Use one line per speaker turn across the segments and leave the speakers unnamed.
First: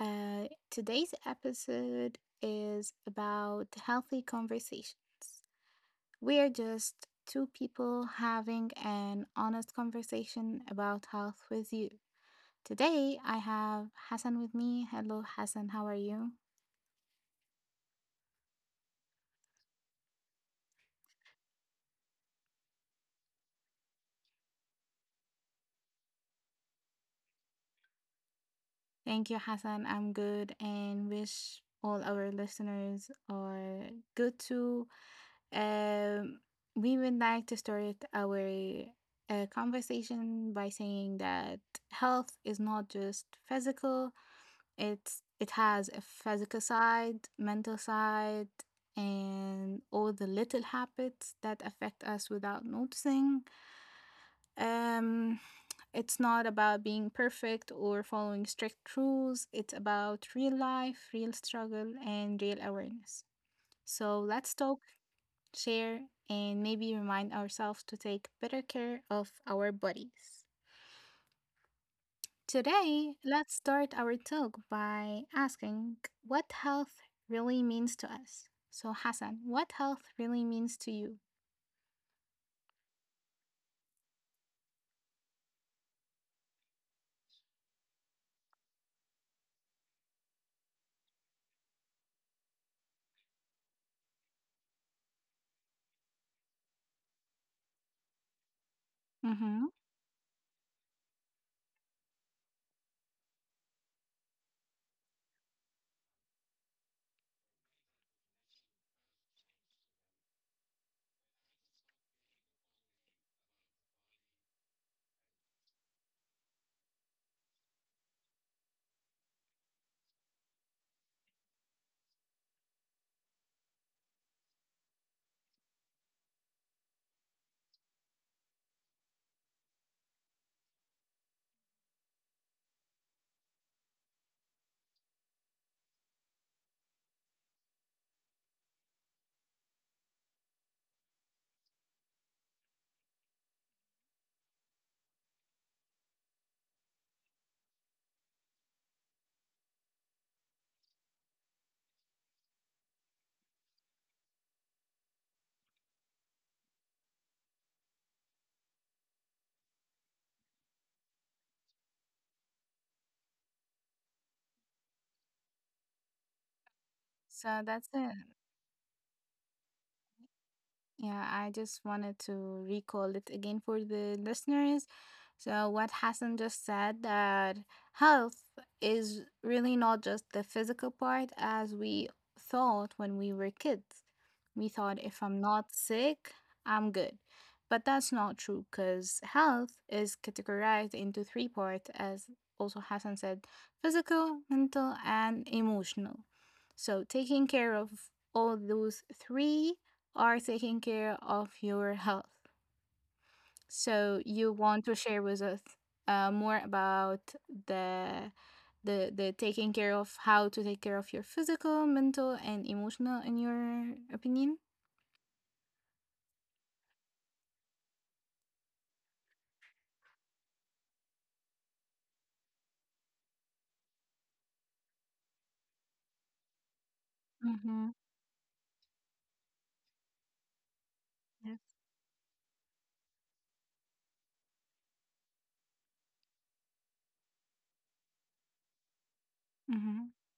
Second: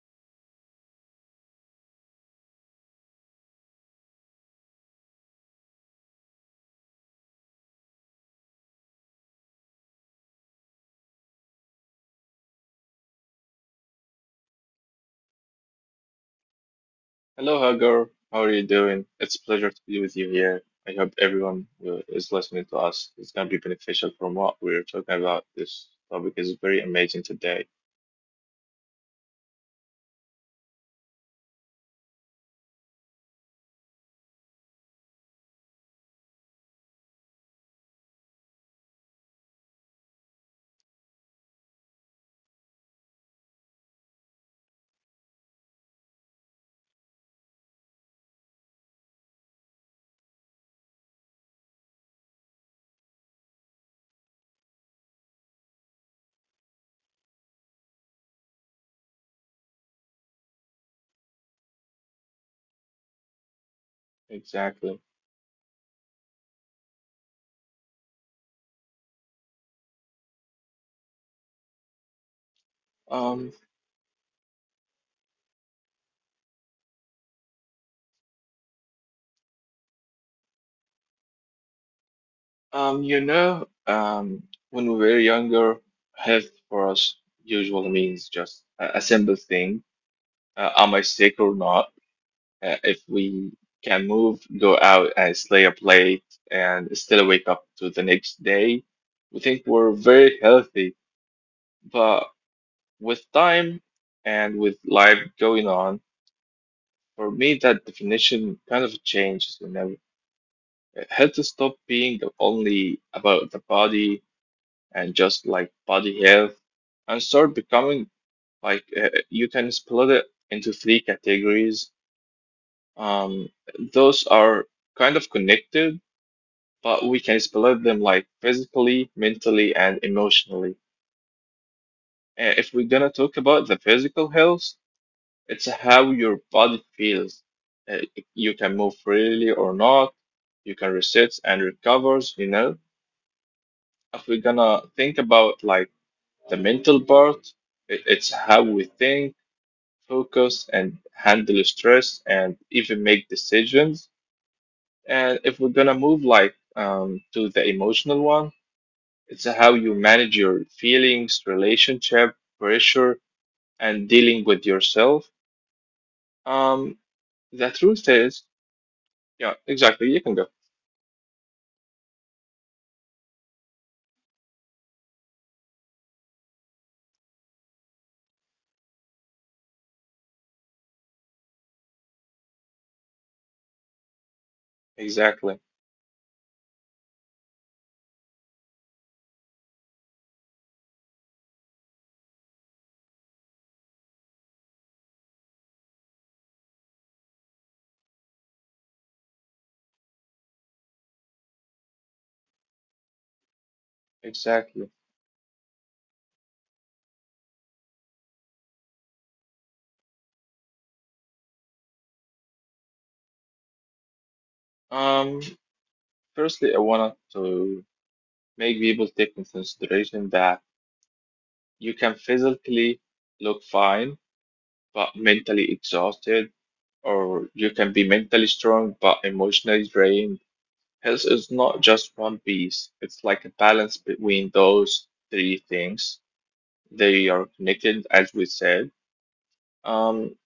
Today's episode is about healthy conversations. We are just two people having an honest conversation about health with you. Today, I have Hassan with me. Hello, Hassan, how are you?
Hello, Hagar. How are you doing? It's a pleasure to be with you here. I hope everyone who is listening to us is going to be beneficial from what we're talking about. This topic is very amazing today.
Thank you, Hassan. I'm good and wish all our listeners are good too. Um, we would like to start our conversation by saying that health is not just physical. It has a physical side, mental side, and all the little habits that affect us without noticing. Um, it's not about being perfect or following strict rules. It's about real life, real struggle, and real awareness. So let's talk,
Exactly.
share, and maybe remind ourselves to take better care of our bodies. Today,
Um,
let's start our talk by asking what health really means to us. So, Hassan, what health really means to you?
um, you know, um, when we were younger, health for us usually means just a simple thing. Am I sick or not? If we can move, go out and slay a plate and still wake up to the next day, we think
Mm-hmm.
we're very healthy. But with time and with life going on, for me, that definition kind of changes whenever it had to stop being the only about the body and just like body health and start becoming like you can split it into three categories. Um, those are kind of connected, but we can split them like physically, mentally, and emotionally. If we're gonna talk about the physical health, it's how your body feels. Uh, You can move freely or not. You can reset and recovers, you know. If we're gonna think about like the mental part, it's how we think, focus, and handle stress, and even make decisions. And if we're gonna move like to the emotional one, it's how you manage your feelings, relationship, pressure, and dealing with yourself. Um,
So,
the
that's
truth
it.
is. Yeah, exactly. You can go.
Yeah, I just wanted to recall it again for the listeners. So, what Hassan just said, that health is really not just the physical part as we thought when we were kids. We thought if I'm
Exactly.
not sick, I'm good. But that's not true, because health is categorized into three parts, as also Hassan said, physical, mental, and emotional. So, taking care of all those three are taking care of your health. So you want
Exactly.
to share with us more about the the taking care of how to take care of your physical, mental, and emotional, in your opinion?
Um, firstly, I wanted to make people take into consideration that you can physically look fine, but mentally exhausted, or you can
Mm-hmm.
be mentally strong, but emotionally drained. Health is
Yes.
not just one piece. It's like a balance between those three things. They are connected, as we said.
Mm-hmm.
Um,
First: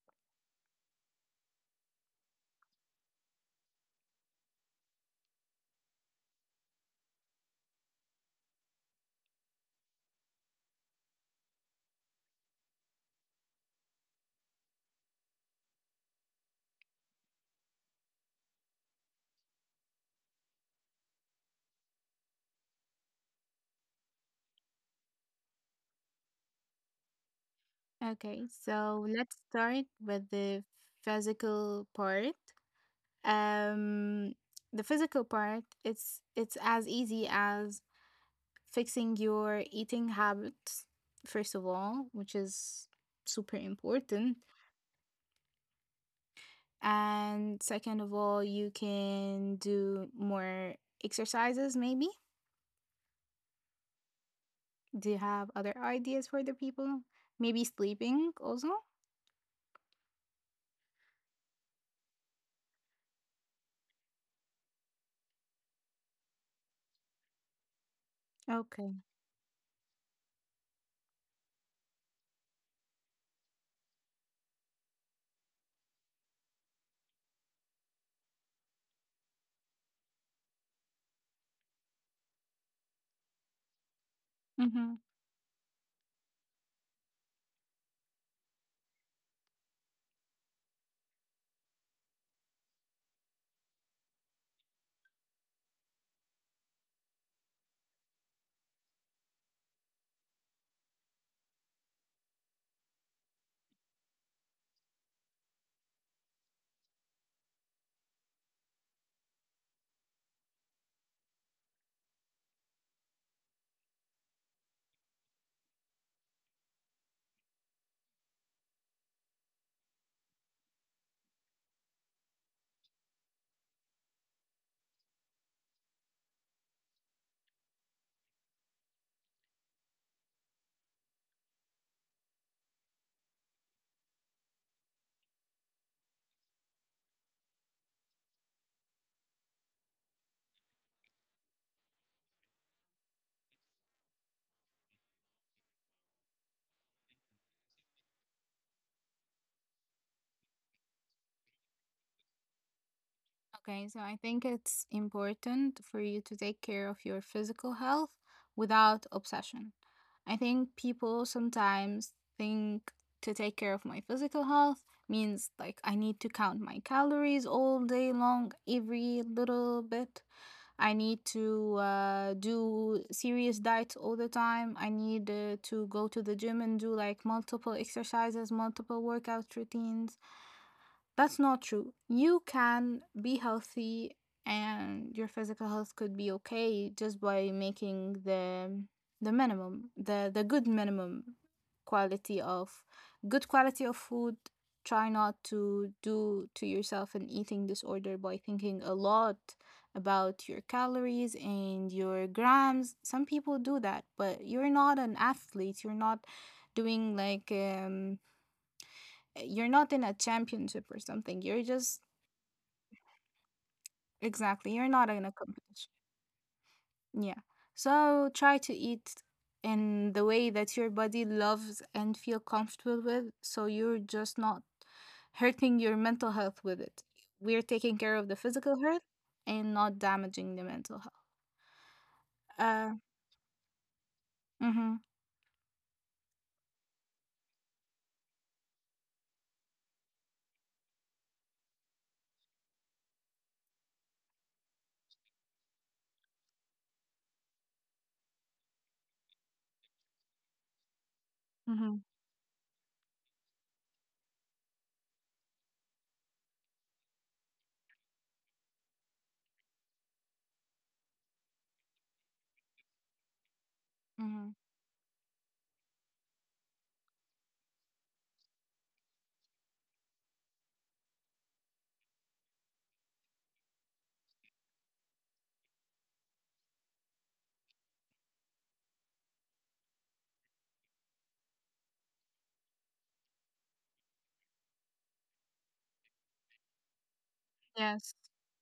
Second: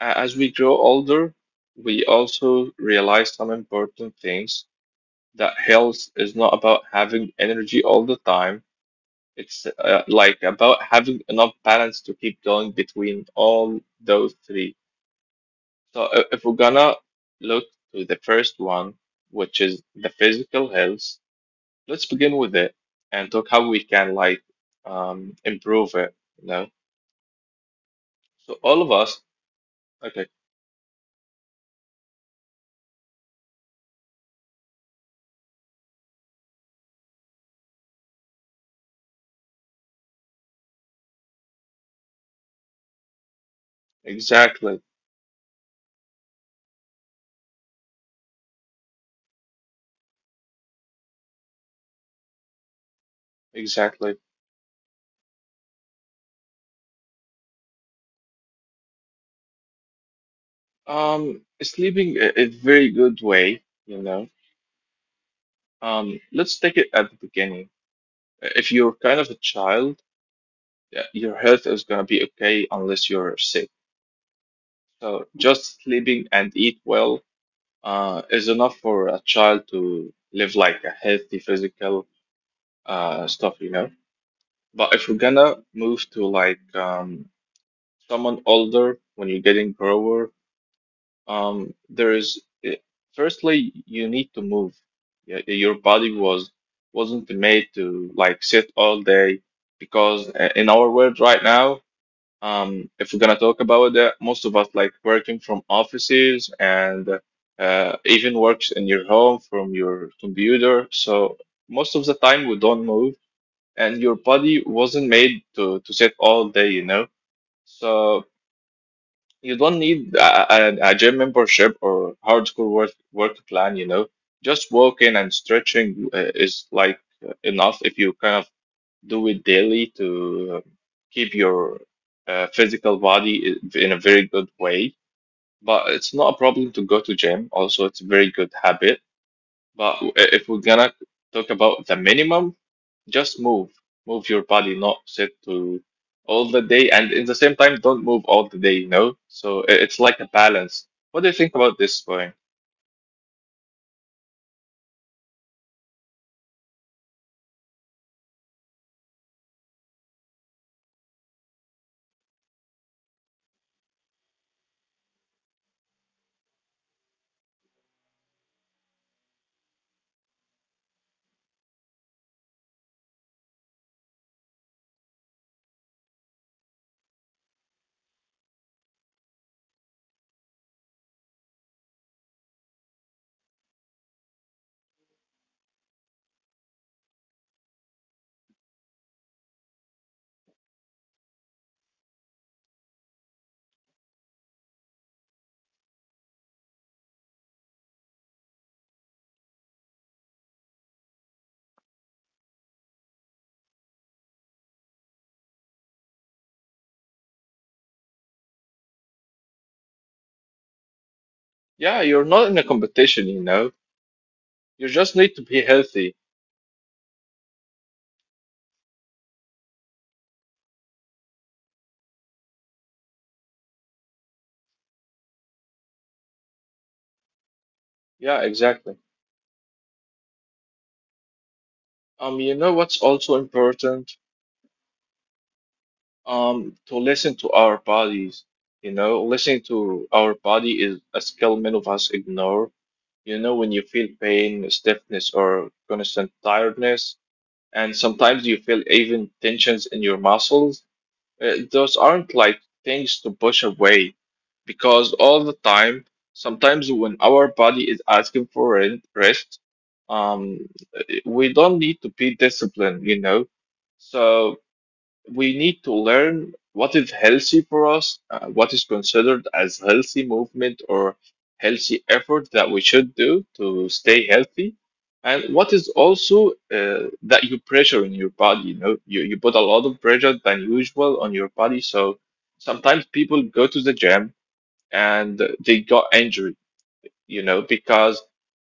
as we grow older, we also realize some important things that health is not about having energy all the time. It's like about having enough balance to keep going between all those three. So if we're gonna look to the first one, which is the physical health, let's begin with it and talk how we can like improve it. You know,
Okay,
so all of
so
us.
let's start with
Okay,
the physical part. Um, the physical part, it's as easy as fixing your eating habits, first of all, which is super important.
exactly,
And second of all, you can do more exercises, maybe.
exactly.
Do you have other ideas for the people? Maybe sleeping also?
Sleeping is very good way. You know, let's take it at the beginning. If you're
Okay.
kind of a child, yeah, your health is gonna be okay unless you're sick. So just sleeping and eat well is enough for a child to live like a healthy physical stuff, you know. But
Mm-hmm.
if we're gonna move to like someone older when you're getting grower, there is firstly you need to move. Yeah, eh, your body wasn't made to like sit all day because in our world right now. If we're gonna talk about that, most of us like working from offices and even works in your home from your computer. So most of the time we don't move, and your body wasn't made to sit all day, you know. So you don't need a gym membership or hardcore work plan, you know. Just walking and stretching is like enough if you kind of do it daily to keep your physical body in a very good way. But it's not a problem to go to gym. Also, it's a very good habit. But if we're gonna talk about the minimum, just move, move your body, not sit to all the day, and in the same time, don't move all the day. You know, so it's like a balance. What do you think about this point?
Okay, so I think it's important for you to take care of your physical health without obsession. I think people sometimes think to take care of my physical health means like I need to count my calories all day long, every little bit. I need to do serious diets all the time. I need to go to the gym and do like multiple exercises, multiple workout routines. That's not true. You can be healthy and your physical health could be okay just by making the minimum, the good minimum quality of good quality of food. Try not to do to yourself an eating disorder by thinking a lot about your calories and your grams. Some people do that, but you're not an athlete. You're not doing like you're not in a championship or something. You're
Yeah,
just
you're not in a competition. You know,
exactly,
you
you're not
just
in a
need to be
competition.
healthy.
Yeah. So try to eat in the way that your body loves and feel comfortable with, so you're just not hurting your mental health with it. We're taking care of the
Yeah,
physical
exactly.
health and not damaging the mental health.
You know
Uh,
what's also important?
mhm,
Um, to listen to our bodies. You know, listening to our body is a skill many of us ignore. You know, when you feel pain, stiffness or constant tiredness, and sometimes you feel even tensions in your muscles, those
mhm,
aren't like things to push away because all the time, sometimes when our body is asking for rest, um, we don't need to be disciplined, you know.
mhm.
So we need to learn what is healthy for us, what is considered as healthy movement or healthy effort that we should do to stay healthy, and what is also that you pressure in your body. You know, you put a lot of pressure than usual on your body. So sometimes people go to the gym and they got injured, you know,
Yes.
because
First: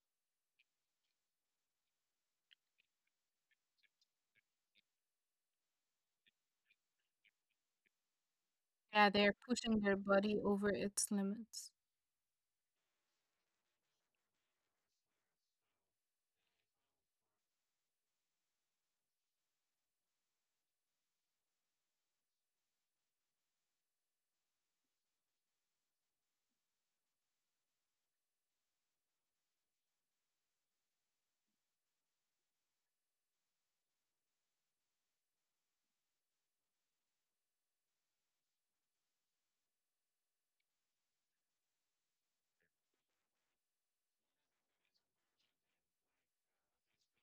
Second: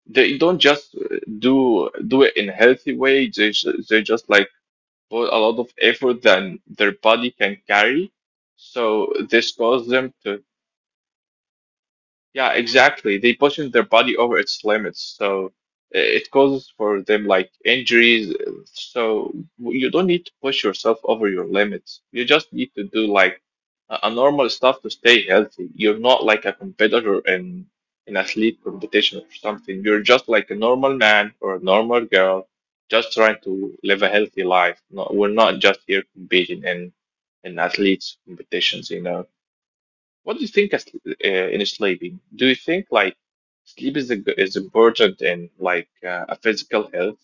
they don't just do it in healthy way. They just like put a lot of effort than their body can carry.
Yeah,
So
they're
this
pushing
caused
their
them
body
to,
over its limits.
yeah, exactly. They pushing their body over its limits, so it causes for them like injuries. Uh, so you don't need to push yourself over your limits. You just need to do like a normal stuff to stay healthy. You're not like a competitor in athlete competition or something. You're just like a normal man or a normal girl, just trying to live a healthy life. No, we're not just here competing in athletes competitions, you know. What do you think as, uh, in sleeping? Do you think like sleep is a, is important in like a physical health?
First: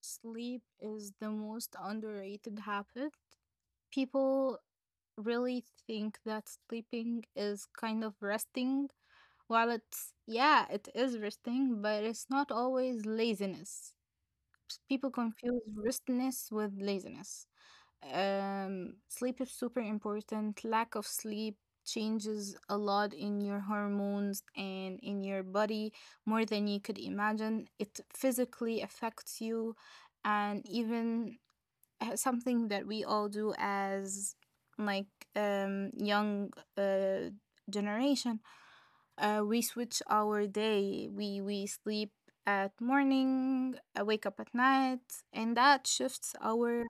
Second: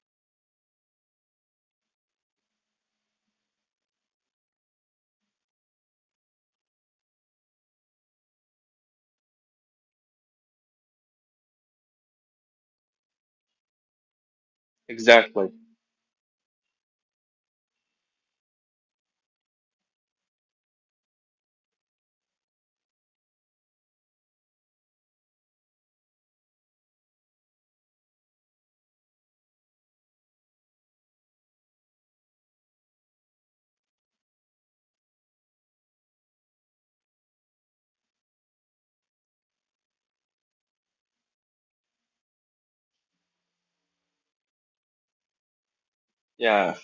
Sleep is the most underrated habit. People really think that sleeping is kind of resting. While it's, yeah, it is resting, but it's not always laziness. People
Exactly.
confuse restness with laziness. Sleep is super important. Lack of sleep changes a lot in your hormones and in your body more than you could imagine. It physically affects you, and even something that we all do as like young uh generation, we switch our day, we sleep at morning, wake up at night, and that shifts
Yeah.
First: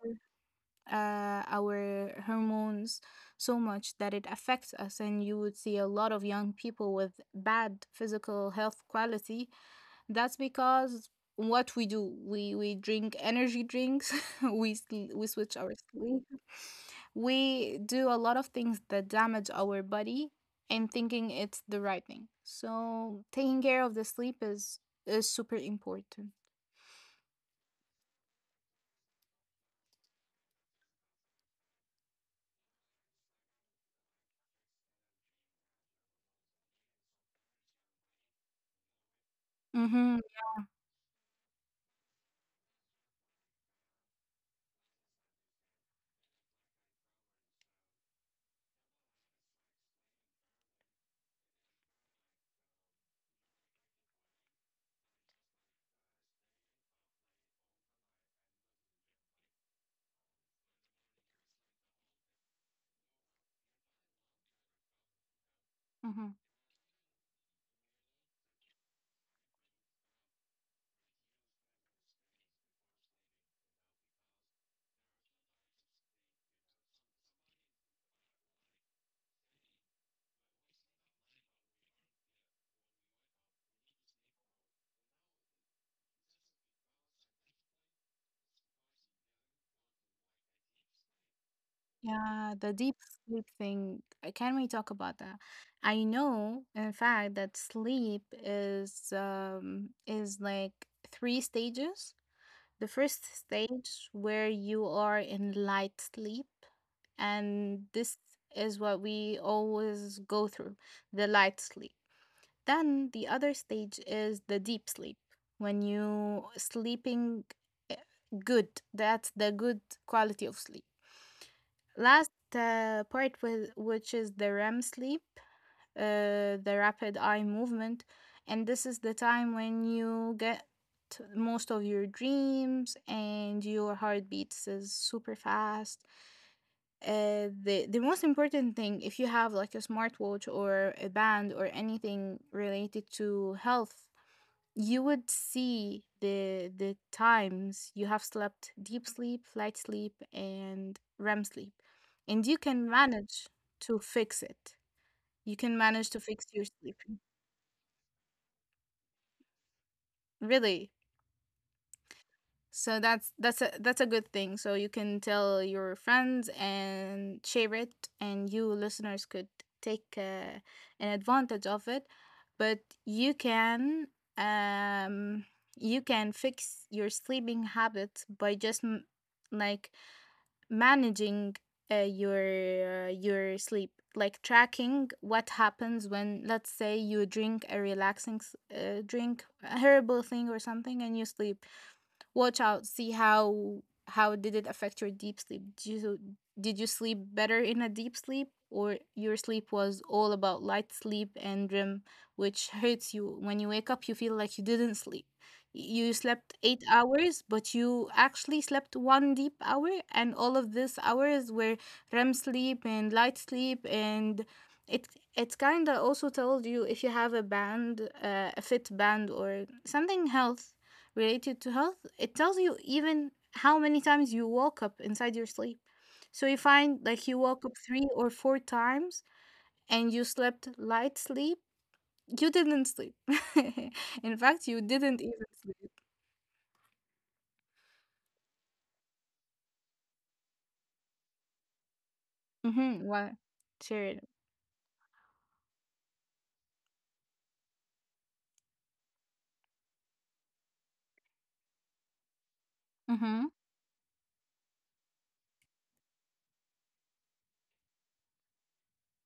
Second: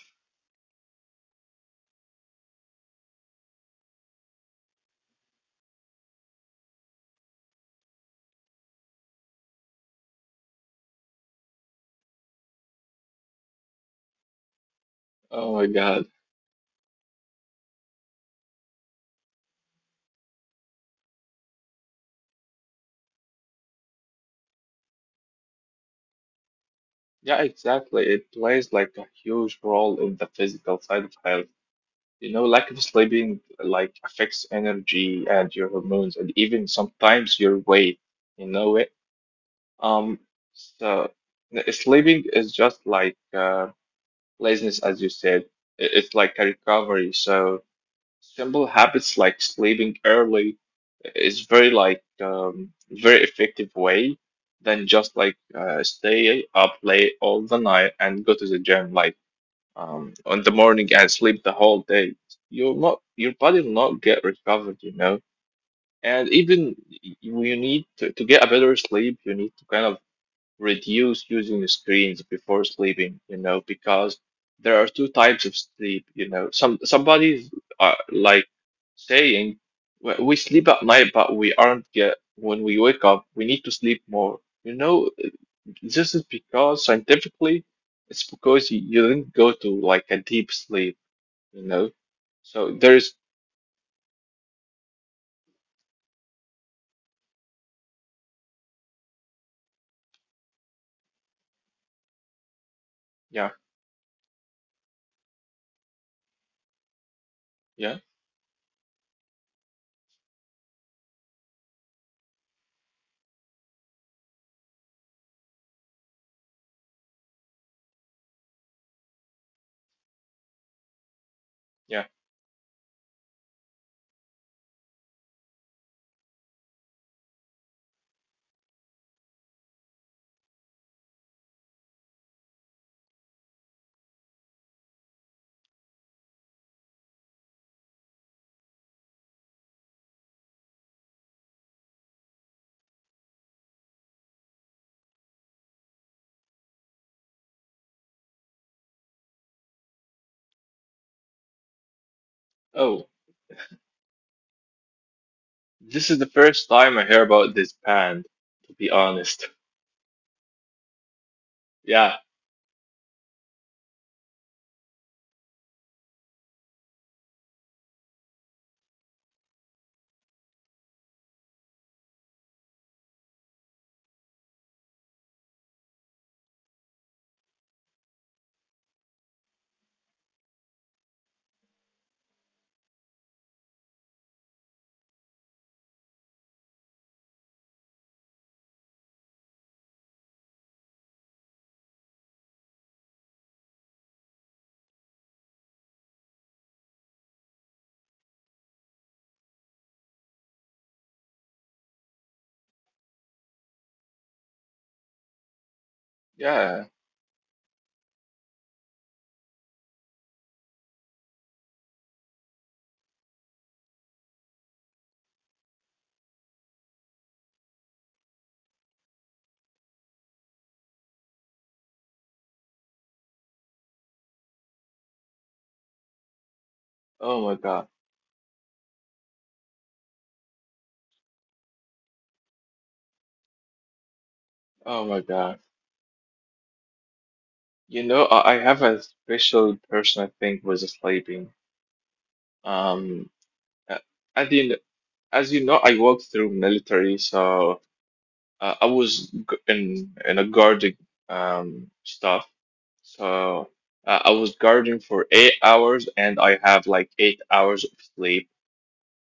our hormones so much that it affects us. And you would see a lot of young people with bad physical health quality. That's because what we do, we drink energy drinks, we
Oh
switch
my
our
God.
sleep, we do a lot of things that damage our body, and thinking it's the right thing. So taking care of the sleep is super important.
Yeah, exactly. It plays like a huge role in the physical side of health. You know, lack of sleeping like affects energy and your hormones and even sometimes your weight. You know it. Um,
Mm-hmm.
so sleeping is just like laziness, as you said. It's like a recovery. So simple habits like sleeping early is very like very effective way than just like stay up late all the night and go to the gym like on the morning and sleep the whole day. You'll not Your body will not get recovered, you know. And
Mm-hmm.
even you need to, get a better sleep, you need to kind of reduce using the screens before sleeping, you know, because there are two types of sleep, you know. Somebody's like saying, "Well, we sleep at night, but we aren't get when we wake up, we need to sleep more. You know, this is because scientifically, it's because you didn't go to like a deep sleep, you know."
Yeah,
So
the deep
there's
sleep thing. Can we talk about that? I know, in fact, that sleep is like three stages. The first
yeah,
stage where you are in light sleep, and
yeah,
this is what we always go through, the light sleep, then the other stage is the deep sleep, when you sleeping eh, good, that's the good quality of sleep.
yeah.
Last part with which is the rem sleep, the rapid eye movement. And this is the time when you get most of your dreams and your heartbeats is super fast. The most important thing, if you have like a smartwatch or a band or anything related to health, you would see the times you have slept deep sleep, light sleep, and REM sleep, and you can
oh,
manage to fix it. You can
this
manage
is
to
the
fix
first
your
time
sleep.
I hear about this band, to be honest.
Really?
Yeah.
So that's that's a good thing. So you can tell your friends and share it, and you listeners could take an advantage of it. But you can um you can fix your sleeping habits by just like managing your sleep, like tracking what happens when, let's say, you drink a relaxing drink, a herbal thing or something, and you sleep, watch out, see how did it affect your deep sleep. Did you sleep better in a deep sleep, or your sleep was all about light sleep and REM, which hurts you when you wake up, you feel like you didn't sleep. You slept
Yeah.
8 hours, but you actually slept one deep hour and all of these hours were REM sleep and light sleep, and it it's kind of also told you, if you have a band, a fit band or something health related to health, it tells you even how many times you woke up inside your sleep. So you find like you
Oh my
woke up
God.
three or four times and you slept light sleep. You didn't sleep. In fact, you
Oh my
didn't even
God.
sleep.
You know, I have a special person I think was sleeping.
Mm-hmm.
Um,
Why?
a-
Sure.
as you know, I worked through military, so I was in a guarding stuff.
Mm-hmm.
So I was guarding for 8 hours, and I have like 8 hours of sleep.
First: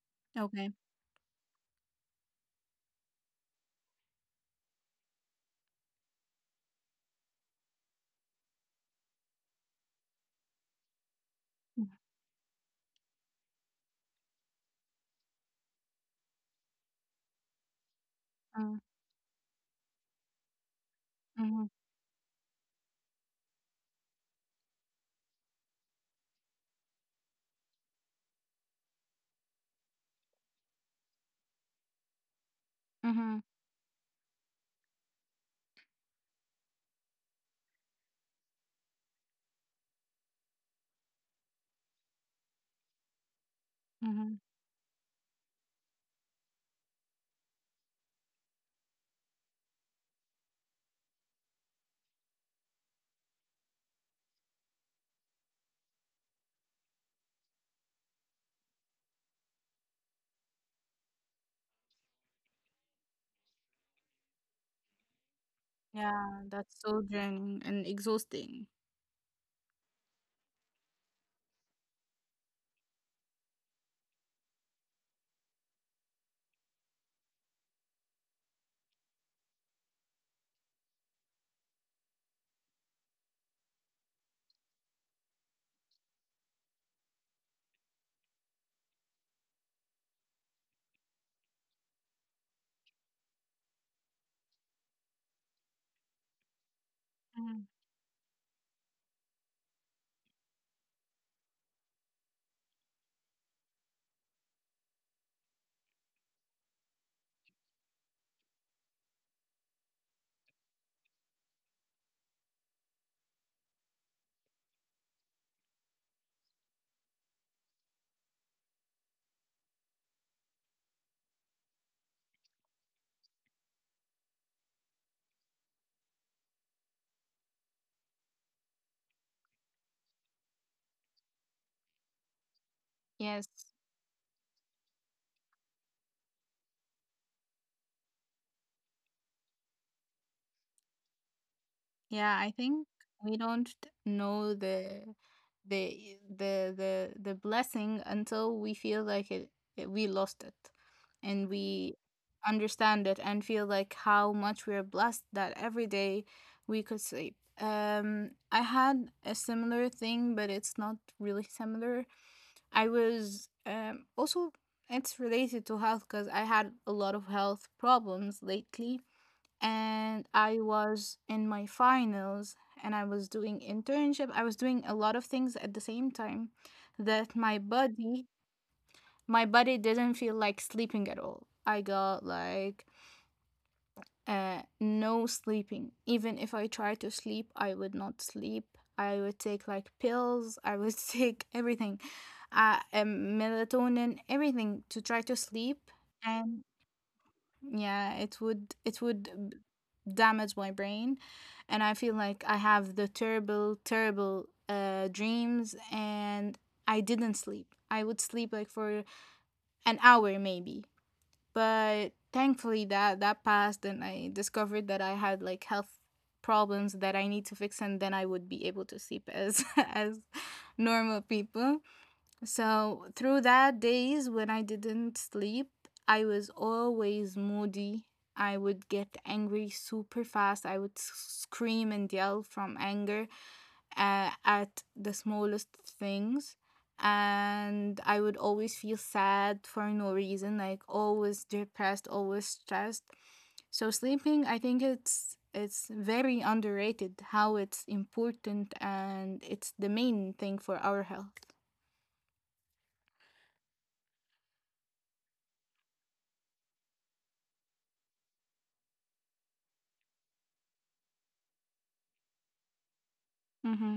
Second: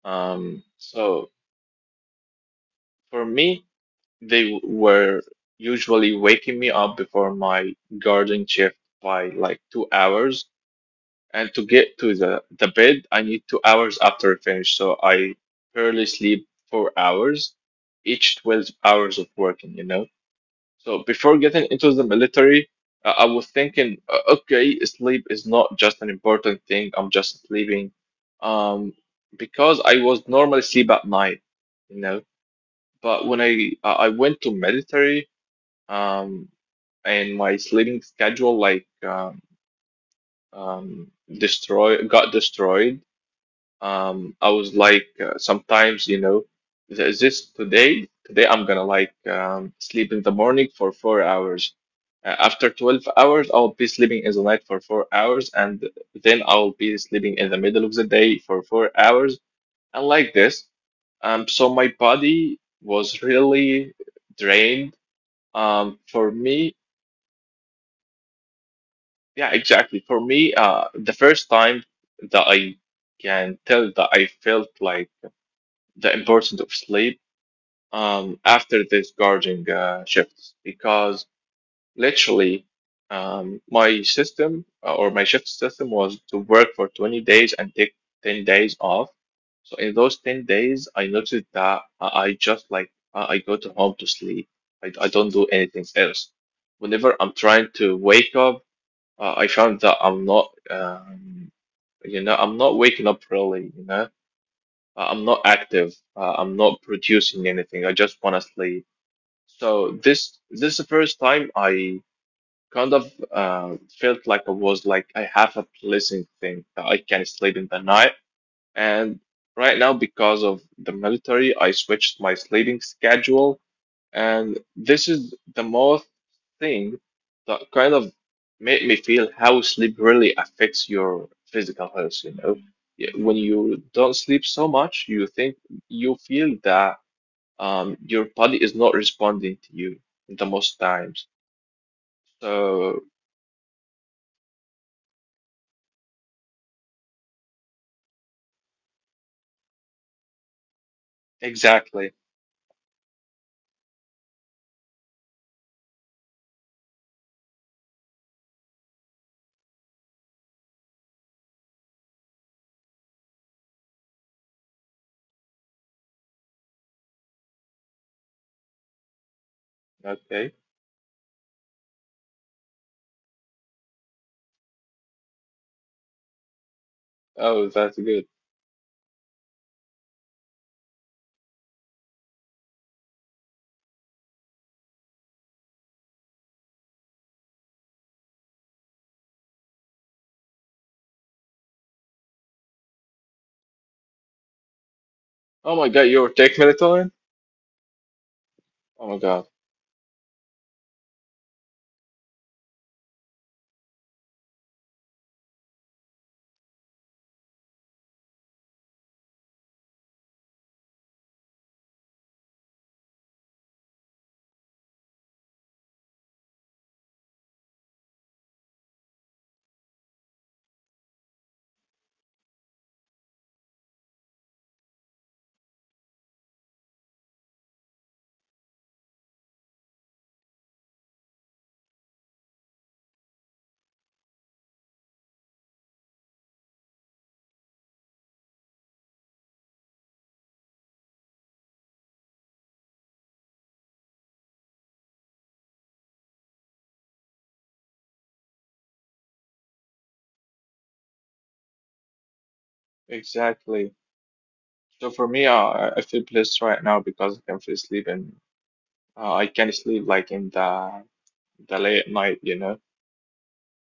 Okay.
So for me, they were usually waking me up before my guarding shift by like 2 hours, and to get to the bed I need 2 hours after I finish, so I barely sleep 4 hours each 12
Mm-hmm.
hours of working, you know. So before getting
Mm-hmm.
into the military, I was thinking okay, sleep is not just an important thing, I'm just sleeping, um, because I was normally sleep at night, you know. But when I went to military, um and my sleeping schedule like um, um destroy got destroyed,
Mm-hmm.
I was like sometimes, you know, is this today? Today I'm gonna like sleep in the morning for 4 hours. After 12 hours, I'll be sleeping in the night for 4 hours, and then I'll be sleeping in the middle of the day for 4 hours, and like this. So my body was really drained. For
Yeah,
me,
that's so draining and exhausting.
yeah, exactly. For me, the first time that I can tell that I felt like the importance of sleep after this guarding shifts because literally my system or my shift system was to work for 20 days and take 10 days off. So in those 10 days, I noticed that I just like I go to home to sleep. I don't do anything else. Whenever I'm
Mhm.
trying to wake up, I found that I'm not, you know, I'm not waking up really, you know, I'm not active. I'm not producing anything. I just want to sleep. So this is the first time I kind of felt like I was like I have a pleasant thing that I can sleep in the night. And right now, because of the military, I switched my sleeping schedule. And this is the most thing that kind of made me feel how sleep really affects your physical health, you know. Yeah, when
Yes.
you don't sleep so much, you think you feel that your body is not responding to you the most times.
Yeah, I think
So
we don't know the blessing until we feel like it we lost it, and we
exactly.
understand it and feel like how much we're blessed that every day we could sleep. I had a similar thing, but it's not really similar. I was also, it's related to health, because I had a lot of health problems lately, and
Okay.
I was in my finals, and I was doing internship. I was doing a lot of things at the same time that my
Oh, that's good.
body didn't feel like sleeping at all. I got like no sleeping. Even if I tried to sleep, I would not sleep. I would take like pills, I would take everything. Melatonin, everything to try to
Oh my
sleep,
God, you're take
and
melatonin?
yeah, it
Oh my
would
God.
b- damage my brain, and I feel like I have the terrible dreams, and I didn't sleep, I would sleep like for an hour maybe. But thankfully that that passed, and I discovered that I had like health problems that I need to fix, and then I would be able to sleep as as normal people. So through that days when I didn't sleep, I was always moody. I would get angry super fast. I would scream and yell from anger at the smallest things. And I would always feel sad for no reason, like always depressed, always stressed. So sleeping, I think it's very underrated how it's important, and it's the main thing for our health.
Exactly. So for me, I feel blessed right now because I can feel sleep in. I can sleep like in the late night.
Mm-hmm.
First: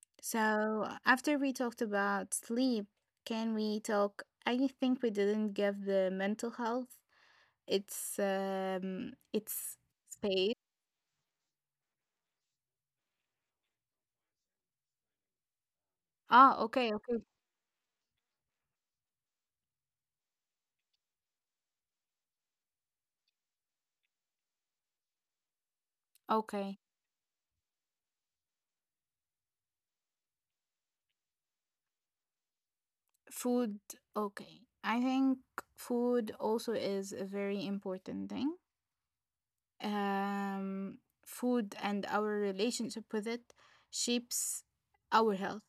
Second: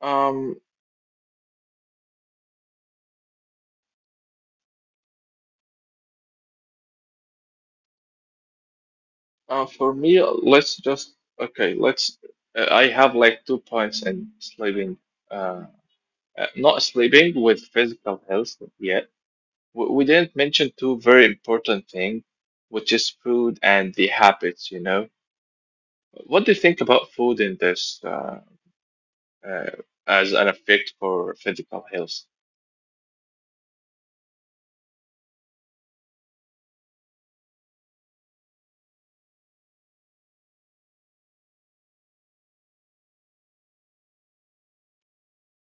Um,
So, after we talked about sleep, can we talk? I think we didn't give the mental health its
for me,
space.
let's just okay. Let's. I have like 2 points in sleeping. Uh,
Ah,
Not
okay,
sleeping with physical health yet. We didn't mention two very important thing, which is food and the habits. You know, what do you think
okay.
about food in this uh, as an effect for physical health?
Food, okay. I think food also is a very important thing. Um, Food and our relationship with it shapes our health.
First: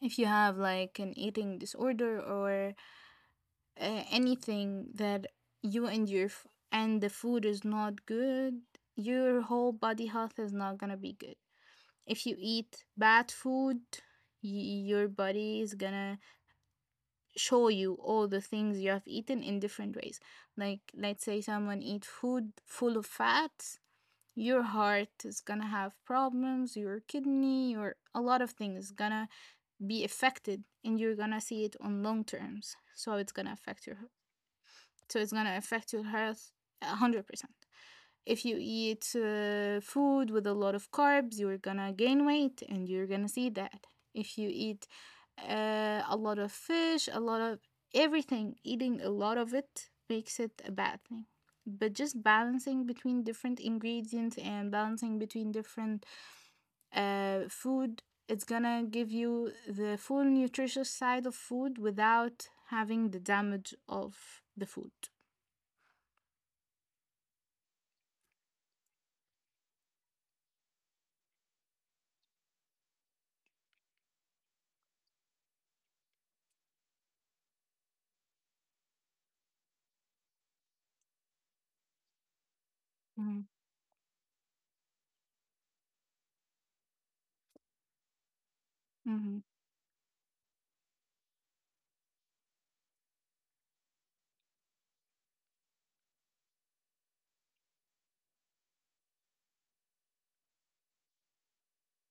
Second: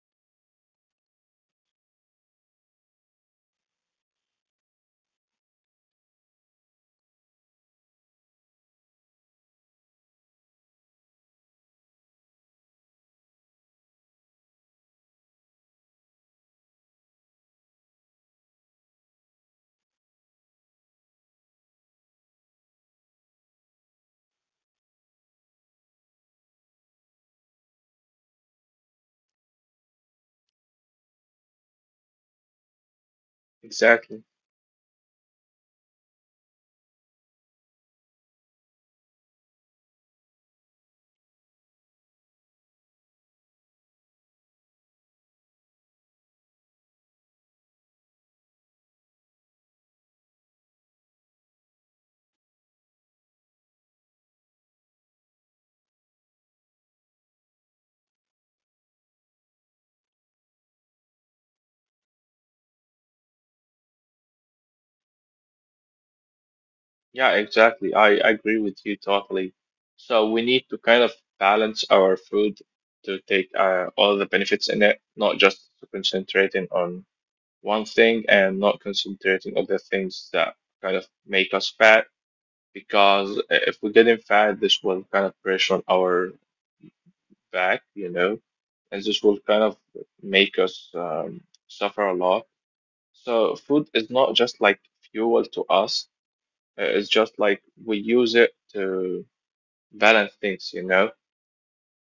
If you have like an eating disorder, or anything that you and your f- and the food is not good, your whole body health is not gonna be good. If you eat bad food, your body is gonna show you all the things you have eaten in different ways. Like let's say someone eat food full of fats, your heart is gonna have problems, your kidney, your a lot of things gonna be affected, and you're gonna see it on long terms. So it's gonna affect your,
Exactly.
so it's going to affect your health 100% if you eat food with a lot of carbs. You're going to gain weight and you're going to see that. If you eat a lot of fish, a lot of everything, eating a lot of it makes it a bad thing. But just balancing between different ingredients and balancing between different food, it's gonna give you the full nutritious side of food without having the damage of the food.
Yeah, exactly. I agree with you totally. So we need to kind of balance our food to take all the benefits in it, not just concentrating on one thing and not concentrating on the things that kind of make us fat.
Mm-hmm.
Because if we're getting fat, this will kind of pressure on our back, you know, and this
hmm
will kind of make us suffer a lot. So food is not just like fuel to us. It's just like we use it to balance things, you know.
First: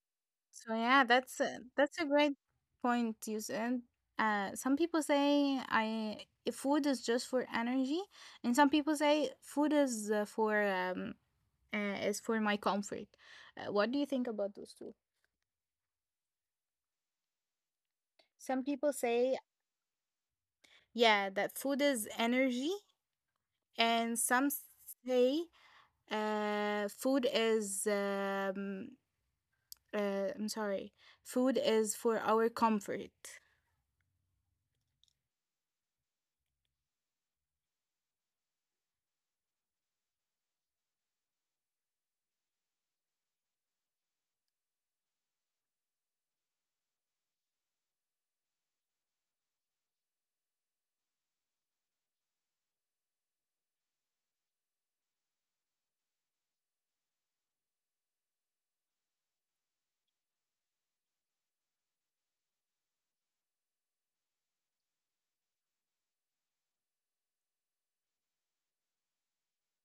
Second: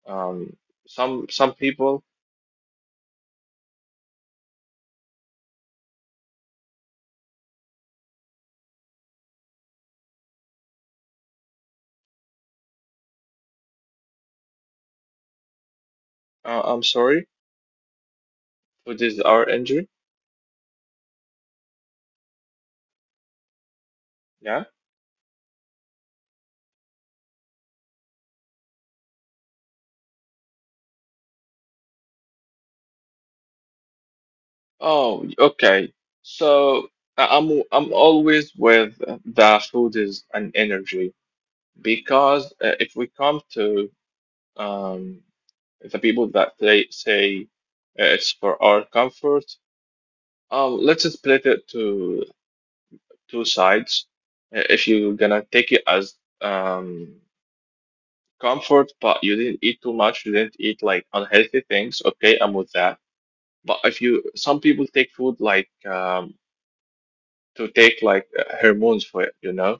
Um,
So yeah,
some
that's that's
people,
a great point you said. Some people say I if food is just for energy, and some people say food is for is for my comfort. What do you think about those two?
I'm sorry
Some people
for this
say
our injury.
yeah that food is energy, and some
Yeah.
say food is I'm sorry, food is for our comfort.
Oh, okay. So I'm always with the food is an energy because if we come to um the people that they say it's for our comfort, let's split it to two sides. If you're gonna take it as um comfort, but you didn't eat too much. You didn't eat like unhealthy things. Okay, I'm with that. But if you, some people take food like to take like hormones for it, you know.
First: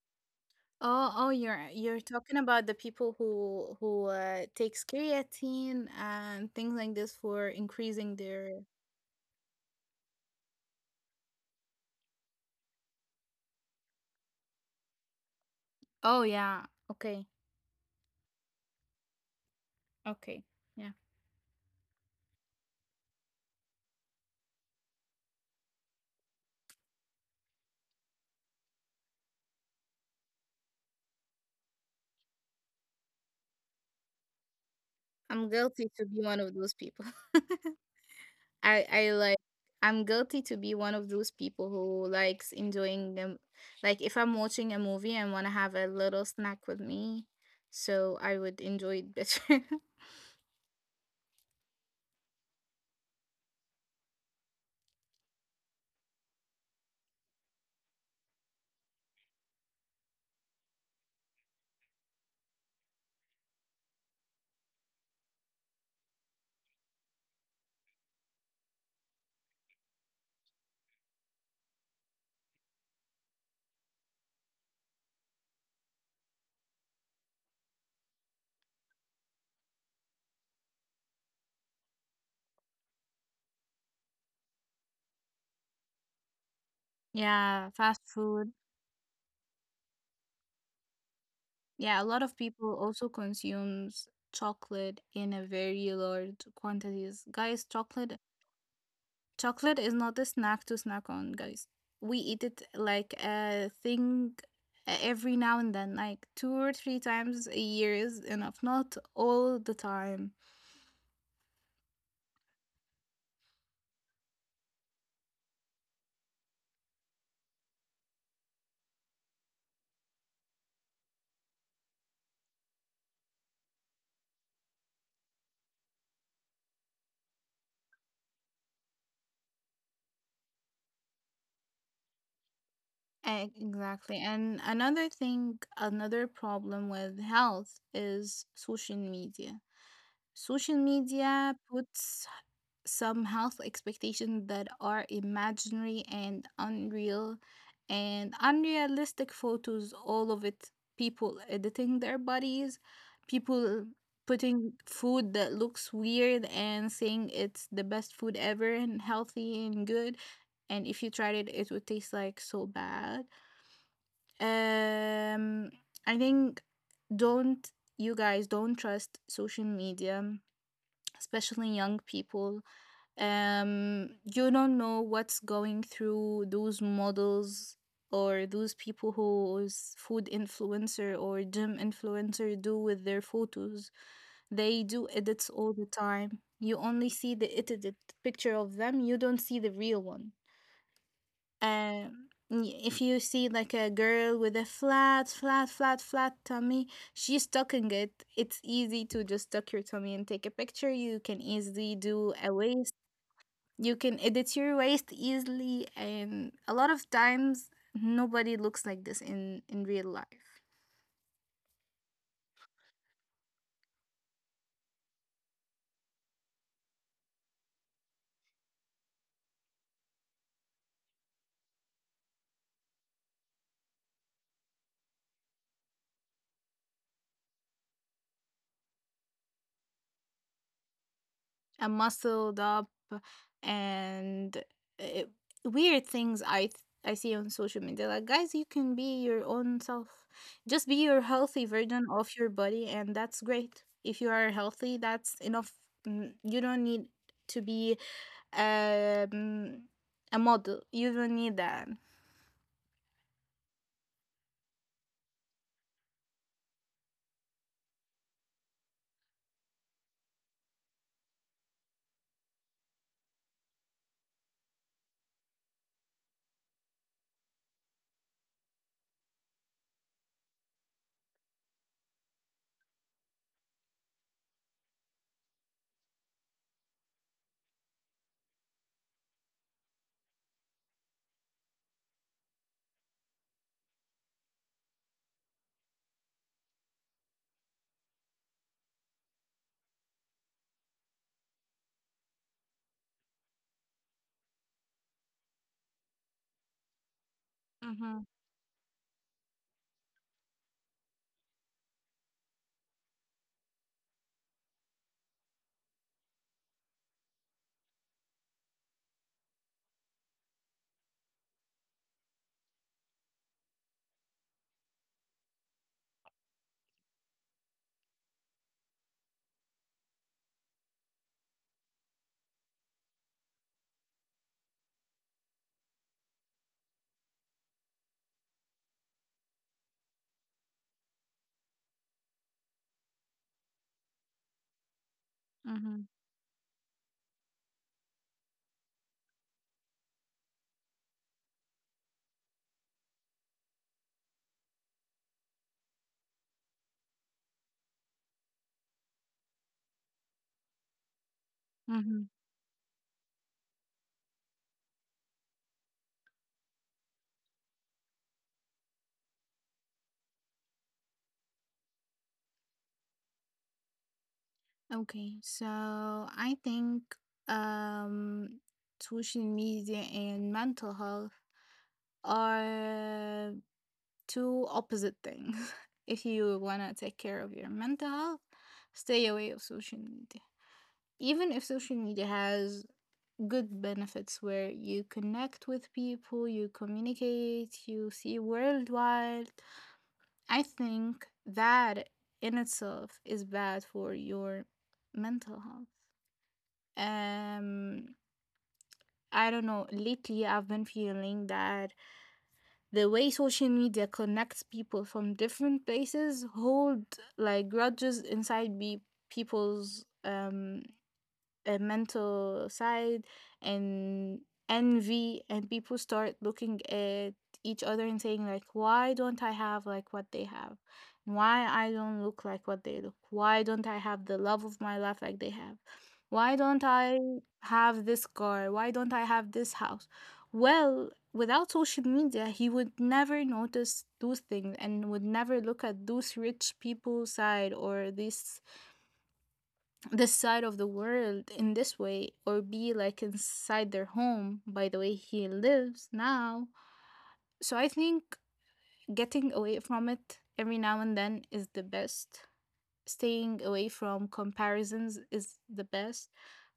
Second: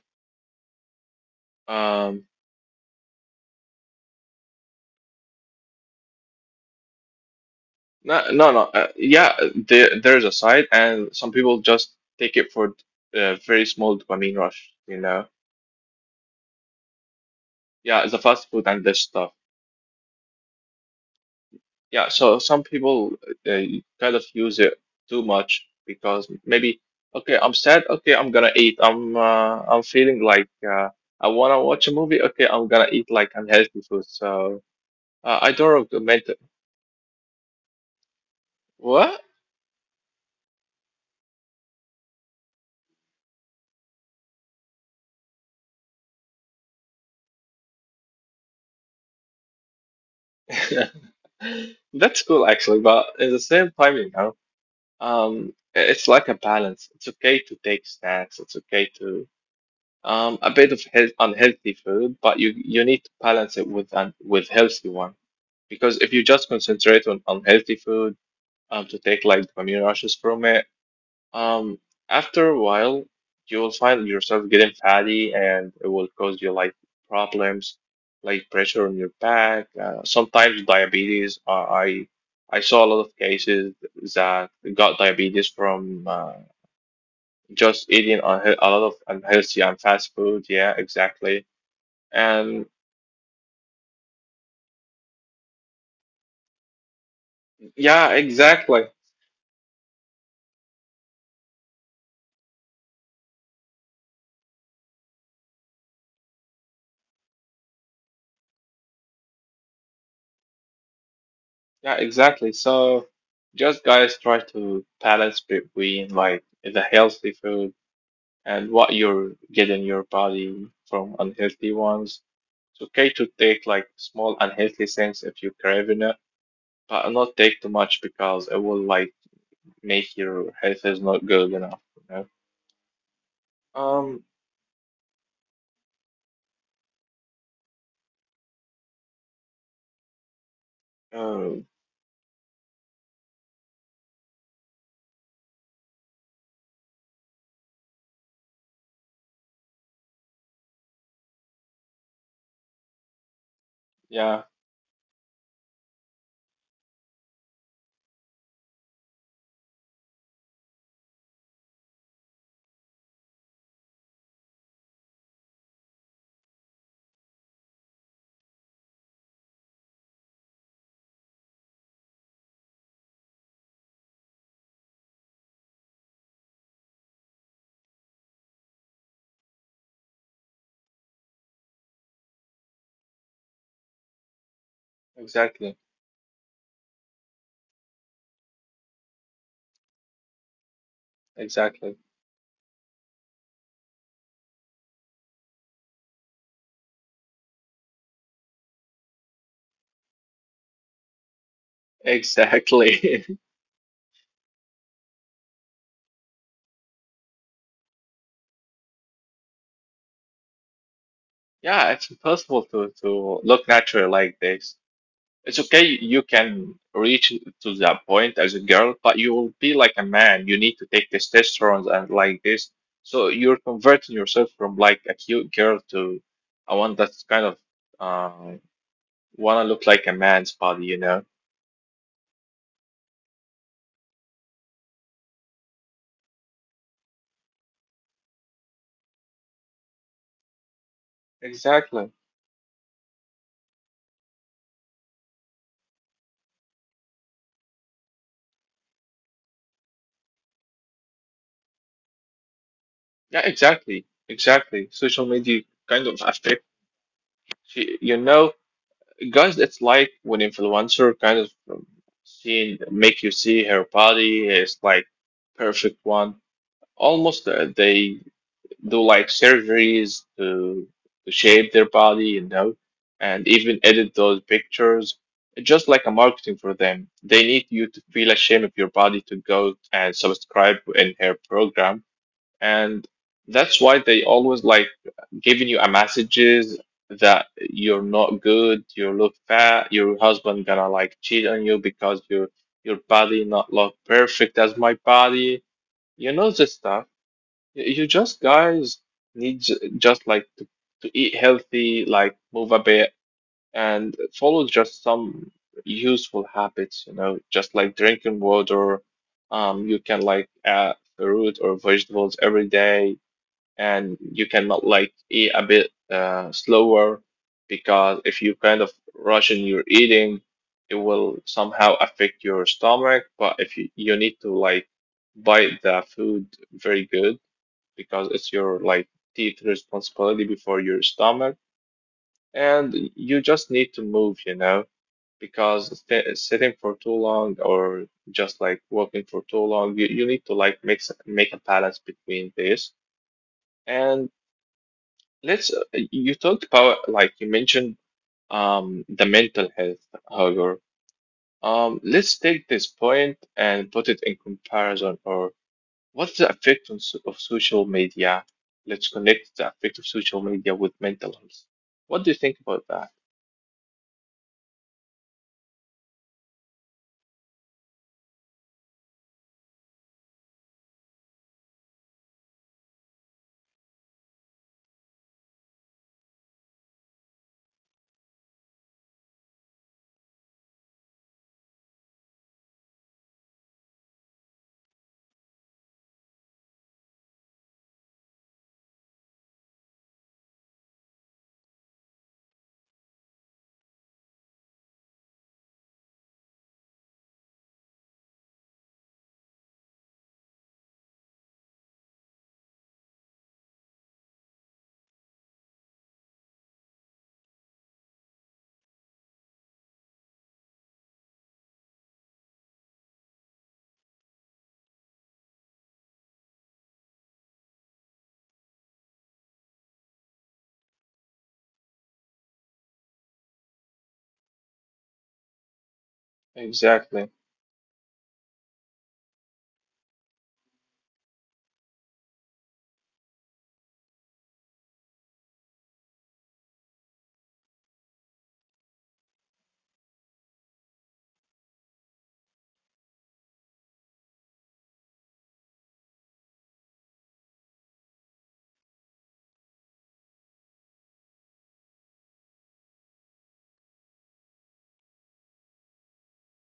Oh, oh, you're
Um,
talking about the people who takes creatine and things like this for increasing
no, no,
their.
no. Yeah, there's a side, and some people just take it for a very small dopamine rush, you know.
Oh yeah. Okay.
Yeah, the fast food and this stuff.
Okay. Yeah.
Yeah, so some people they kind of use it too much because maybe okay, I'm sad, okay, I'm gonna eat. I'm feeling like I wanna watch a movie, okay, I'm gonna eat like unhealthy food. So
I'm
I don't
guilty to be
recommend it.
one of those people. I I
What?
like I'm guilty to be one of those people who likes enjoying them. Like if I'm watching a movie and want to have a little snack with me, so I would enjoy it better.
That's cool actually, but at the same time, you know, it's like a balance. It's okay to take snacks. It's okay to a bit of health, unhealthy food, but you need to balance it with un with healthy one. Because if you just concentrate on unhealthy food to take like dopamine rushes from it, um, after a while you will find yourself getting fatty and it will cause you like problems like pressure on your back, sometimes diabetes. I saw a lot of cases that got diabetes from
Yeah,
just
fast
eating
food.
a lot of unhealthy and fast food. Yeah, exactly.
Yeah, a lot of
And
people also consumes chocolate in a very large quantities. Guys,
yeah,
chocolate
exactly.
chocolate is not a snack to snack on, guys. We eat it like a thing every now and then, like two or three times a year is enough, not all the time.
Yeah, exactly. So just guys try to balance between like the healthy food and what you're getting your body from unhealthy ones. It's okay to take like small unhealthy things if you're craving it, but not take too much because it will like make your health is not good enough, you know?
Exactly.
Um,
And another thing, another problem with health is social media. Social media
uh,
puts some health expectations that are imaginary and unreal, and unrealistic photos all of it, people editing their bodies, people
yeah,
putting food that looks weird and saying it's the best food ever and healthy and good, and if you tried it it would taste like so bad. Um i think don't, you guys don't trust social media, especially young people. um you don't know what's going through those models or those people whose food influencer or gym influencer do with their photos. They do edits all
exactly.
the time. You only see the edited picture of them, you don't see the real one.
Exactly.
If you see like a girl with a flat tummy, she's tucking it. It's easy to just tuck your tummy and take a picture. You can easily do a waist,
Exactly.
you can edit your waist easily, and a lot of times nobody looks like this in real life.
Yeah, it's impossible to look natural like this. It's okay, you can reach to that point as a girl, but you will be like a man. You need to take testosterone and like this. So you're converting yourself from like a cute girl to a one that's kind of uh, wanna look like a man's body, you know?
Muscled up and uh, weird things I see on social media. Like guys, you can be your own self. Just be your healthy version
Exactly.
of your body, and that's great. If you are healthy, that's enough. You don't need to be um, a model. You don't need that.
Yeah, exactly. Exactly. Social media kind of affect you know, guys, it's like when influencer kind of seeing make you see her body is like perfect one almost they do like surgeries to shape their body, you know, and even edit those pictures. It's just like a marketing for them. They need you to feel ashamed of your body to go and subscribe in her program, and that's why they always like giving you a messages that you're not good, you look fat, your husband gonna like cheat on you because your body not look perfect as my body, you know this stuff. You
Mm-hmm.
just guys need just like to eat healthy, like move a bit and follow just some useful habits, you know, just like drinking water. You can like add fruit or vegetables every day, and you cannot like eat a bit slower because if you kind of rush in your eating, it will somehow affect your stomach. But if you, you need to like bite the food very good because it's your like teeth responsibility before your stomach and you just need to move you know because
Mm-hmm.
sitting for too long or just like walking for too long you need to like make make a balance between this and let's you talked about like you mentioned the mental health however
Mm-hmm.
let's take this point and put it in comparison or what's the effect on, of social media? Let's connect the effect of social media with mental health. What do you think about that?
Okay, so I think um, social media and mental health are two opposite things. If you wanna take care of your mental health, stay away of social media. Even if social media has good benefits where you connect with people, you communicate, you see worldwide, I think that in itself is bad for your mental health. Um I don't know, lately I've been feeling that the way social media connects people from different places hold like grudges inside be people's mental side, and envy, and people start looking at each other and saying like, why don't I have like what they have, why I don't look like what they look, why don't I have the love of my life like they have, why don't I
Exactly.
have this car, why don't I have this house. Well, without social media he would never notice those things and would never look at those rich people side, or this side of the world in this way, or be like inside their home by the way he lives now. So I think getting away from it every now and then is the best. Staying away from comparisons is the best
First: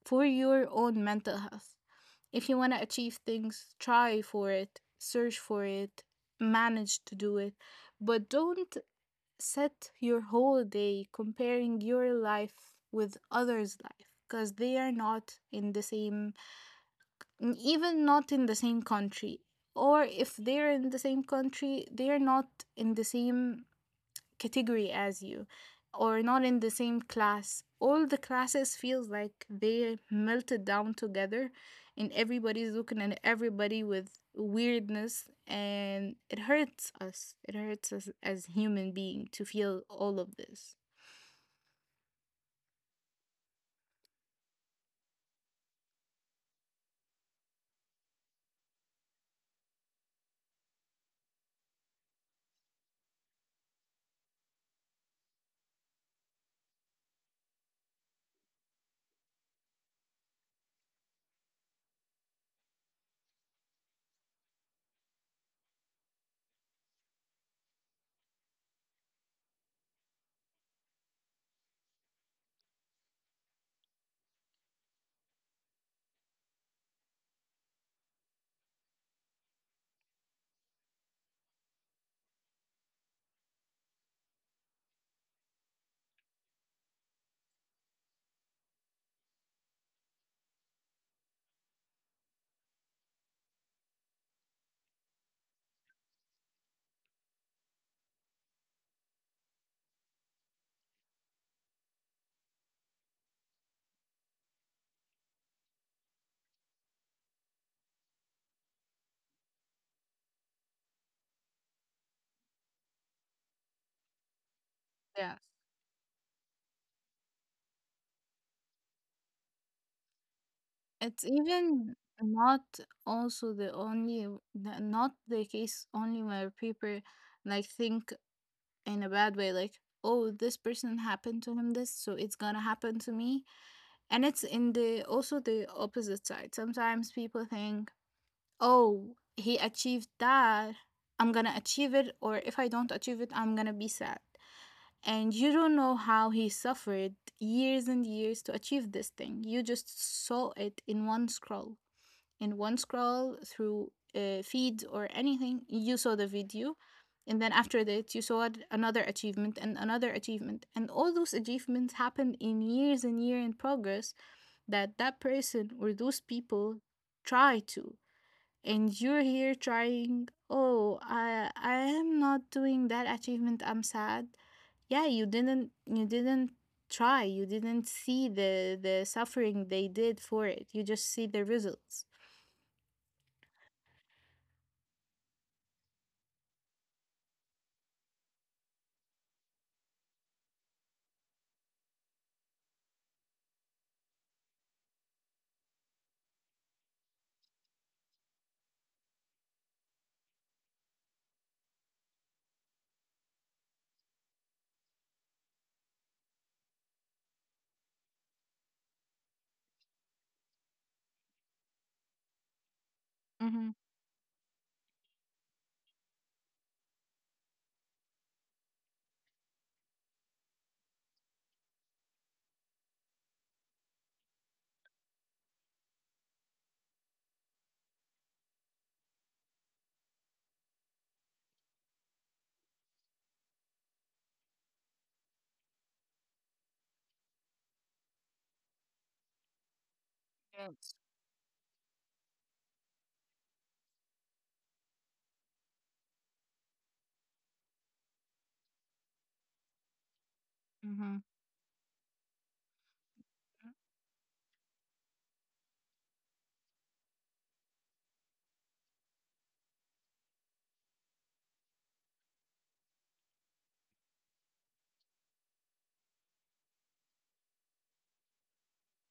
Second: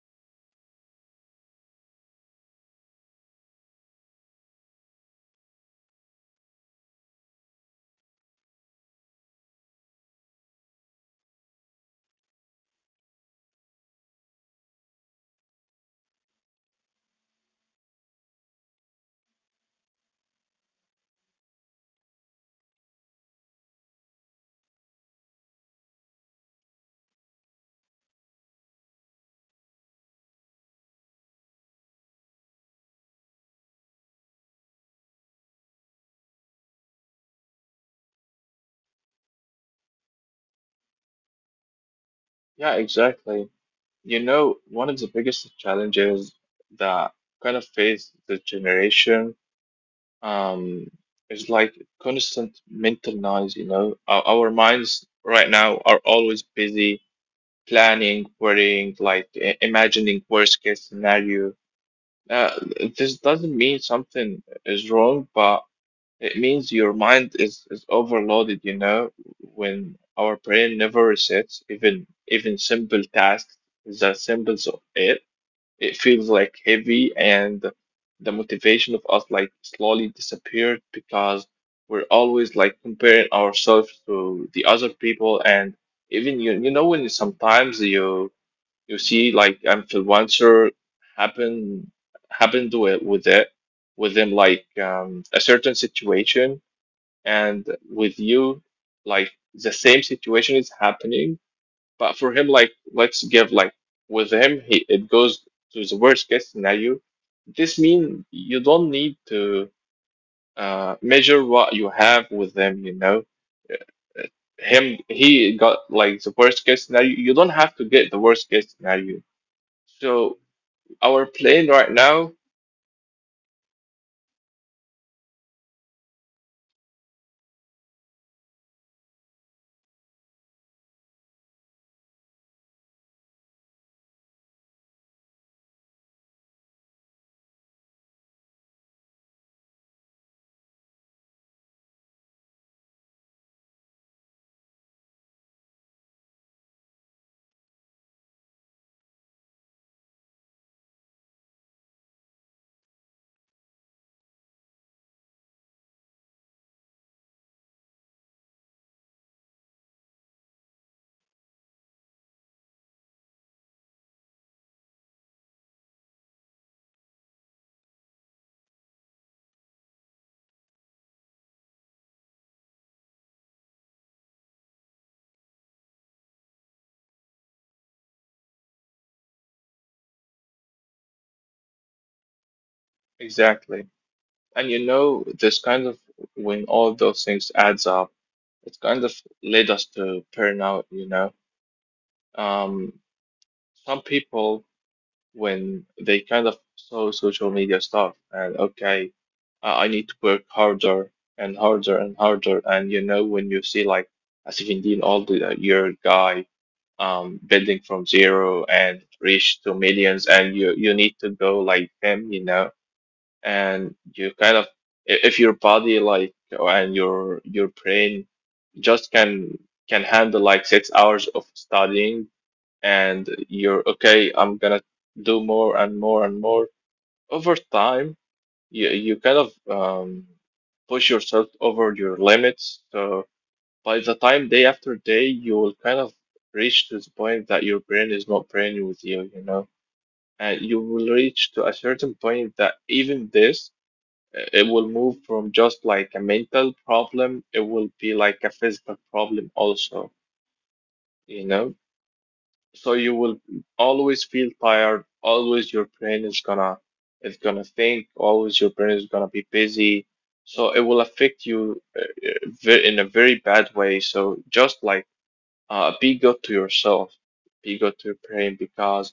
for your own mental health. If you want to achieve things, try for it, search for it, manage to do it, but don't set your whole day comparing your life with others' life, because they are not in the same, even not in the same country. Or if they're in the same country, they are not in the same category as you, or not in the same class. All the classes feels like they melted down together, and everybody's looking at everybody with weirdness, and it hurts us, it hurts us as human being to feel all of this.
Yeah, exactly. You know, one of the biggest challenges that kind of face the generation um, is like constant mental noise, you know. Our minds right now are always busy planning, worrying, like imagining worst case scenario. Uh, this doesn't mean something is wrong, but it means your mind is overloaded, you know, when our brain never resets, even simple tasks, the symbols of it, it feels like heavy and the motivation of us like slowly disappeared because we're always like comparing ourselves to the other people. And even you you know when sometimes you you see like influencer happen happened with it with them like a certain situation and with you like the same situation is happening but for him like let's give like with him he it goes to the worst case scenario. This means you don't need to measure what you have with them, you know. Uh, Him he
Yeah.
got like the worst case scenario, you don't have to get the worst case scenario, so our
It's
plan right
even
now
not also not the case only where people like think in a bad way, like, oh, this person happened to him this, so it's gonna happen to me. And it's in the also the opposite side. Sometimes people think, oh, he achieved that, I'm gonna achieve it, or if I don't achieve it I'm gonna be sad. And you don't know how he suffered years and years to achieve this thing. You just saw it in one scroll, in one scroll through feeds or anything. You saw the video, and then after that you saw another achievement and another achievement, and all those achievements happened in years and year in progress that that person or those people try to. And you're here trying, oh, I am not doing that achievement, I'm sad. Yeah, you didn't try, you didn't see the suffering they did for it, you just see the results.
exactly. And you know this kind of when all those things adds up, it's kind of led us to burnout, you know. Um, some people, when they kind of saw social media stuff and okay, I need to work harder and harder and harder. And you know, when you see like a 17 old year guy building from zero and reach to millions, and you need to go like them, you know,
Mm-hmm.
and you kind of if your body like and your brain just can handle like 6 hours of studying and you're okay I'm gonna do more and more and more over time you kind of push yourself over your limits so by the time day after day you will kind of reach to this point that your brain is not praying with you you know. And you
Yes.
will reach to a certain point that even this it will move from just like a mental problem it will be like a physical problem also
Mm-hmm.
you know. So you will always feel tired always your brain is gonna think always your brain is gonna be busy so it will affect you in a very bad way. So just like be good to yourself, be good to your brain because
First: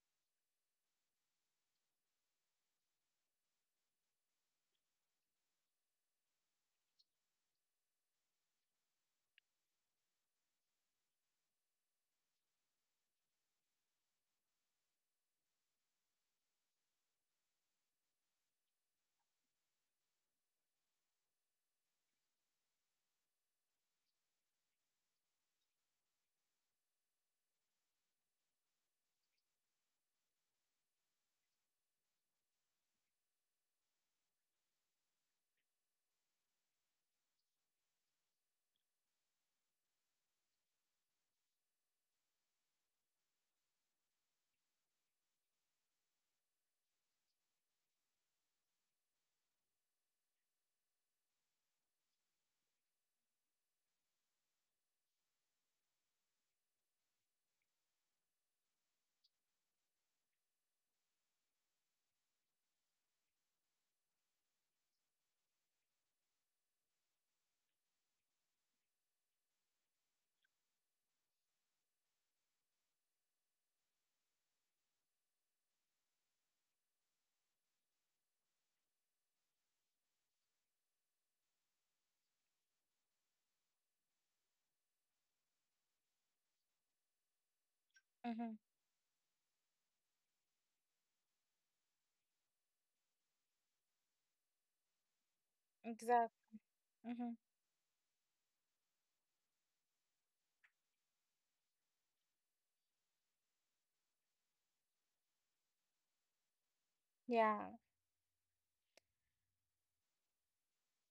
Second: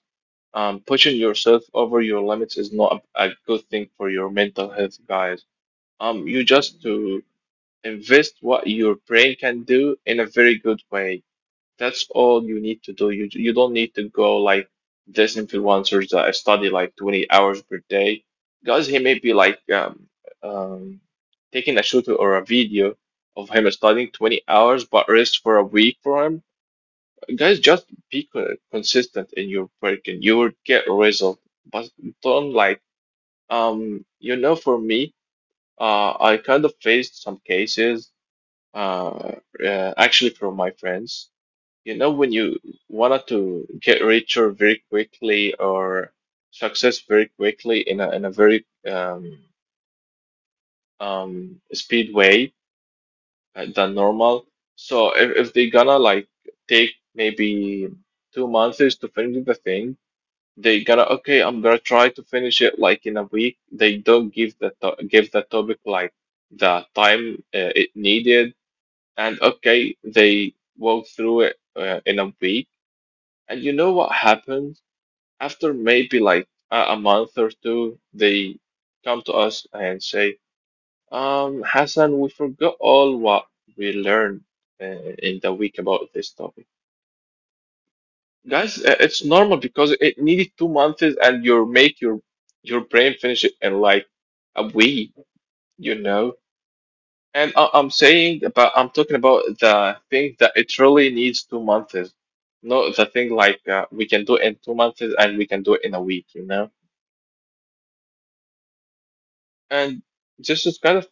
pushing yourself over your limits is not a good thing for your mental health guys. You just to invest what your brain can do in a very good way, that's all you need to do. You don't need to go like this influencers that I study like 20 hours per day because he may be like um, taking a shoot or a video of him studying 20 hours but rest for a week for him. Guys, just be consistent in your work and you will get a result. But don't like you know for me I kind of faced some cases uh, actually from my friends, you know, when you wanted to get richer very quickly or success very quickly in a very speed way than normal. So if they gonna like take maybe 2 months to finish the thing, they gonna okay, I'm gonna try to finish it like in a week. They don't give the to give the topic like the time it needed, and okay, they walk through it in a week. And you know what happens? After maybe like a month or two, they come to us and say, Hassan, we forgot all what we learned uh, in the week about this topic. Guys, it's normal because it needed 2 months and you make your brain finish it in like a week, you know?
Exactly. Mm-hmm.
And I'm saying about, I'm talking about the thing that it really needs 2 months. Not the thing like we can do in 2 months and we can do it in a week, you know?
Yeah.
And just is kind of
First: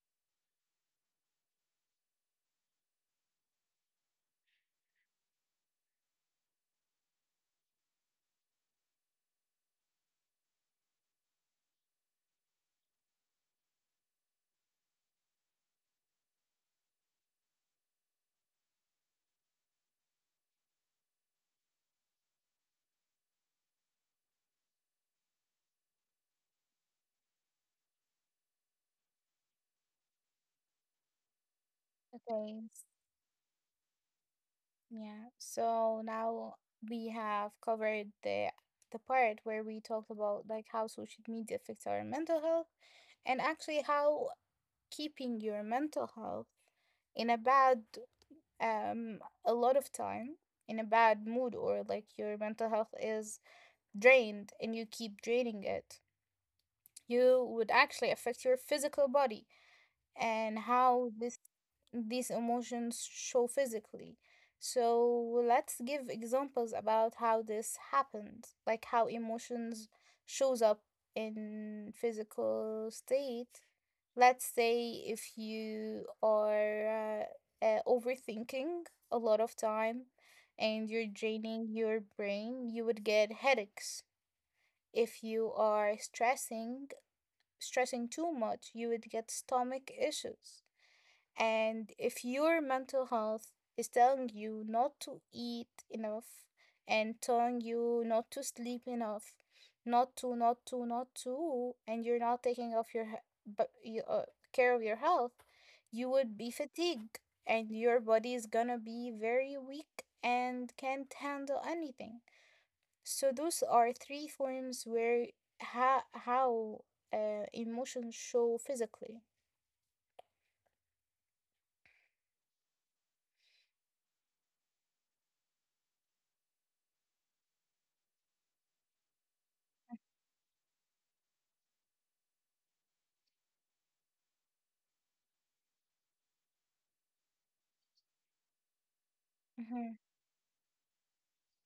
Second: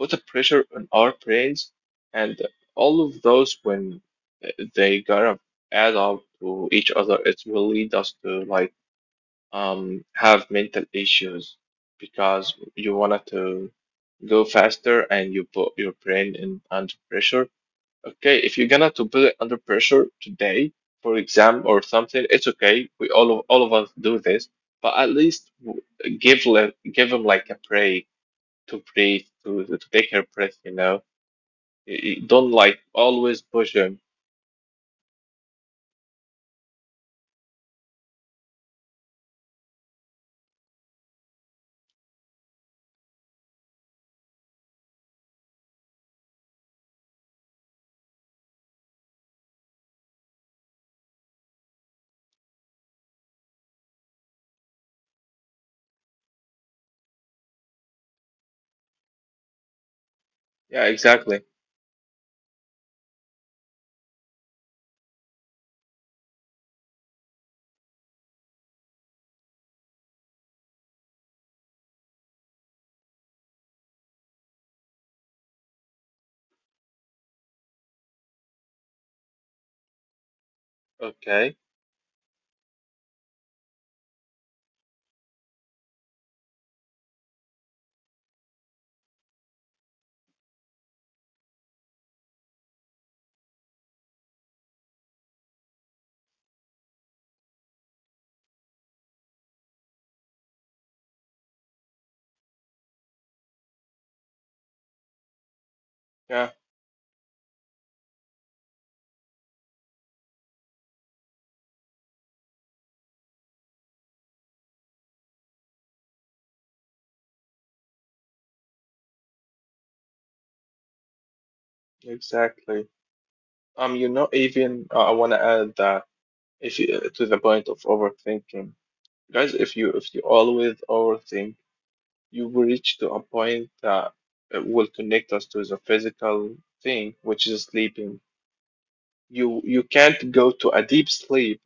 put a pressure on our brains, and all of those when they gotta add up to each other, it will lead us to like have mental issues because you wanted to go faster and you put your brain in under pressure. Okay, if you're gonna to put it under pressure today for exam or something, it's okay. We all of us do this, but at least give give them like a break to breathe, to take a breath, you know. Don't
Okay.
like always push him.
Yeah. So now we have covered the part where we talked about like how social media affects our mental health, and actually how keeping your mental health in a bad um a lot of time in a bad mood, or like your mental health is drained and you keep draining it, you would actually affect your physical body and
Yeah,
how
exactly.
this these emotions show physically. So let's give examples about how this happens, like how emotions shows up in physical state. Let's say if you are overthinking a lot of time and you're
Okay.
draining your brain, you would get headaches. If you are stressing, too much, you would get stomach issues. And if your mental health is telling you not to eat enough and telling you not to sleep enough, not to, not to, not to, and you're not taking off your but you, uh, care of your health, you would be
Yeah,
fatigued and your body is gonna be very weak and can't handle anything. So those are three forms where how emotions show physically.
exactly. Even I want to add that if to the point of overthinking, guys, if you always overthink, you will reach to a point that will connect us to the physical thing, which is sleeping. You
Mm-hmm.
can't go to a deep sleep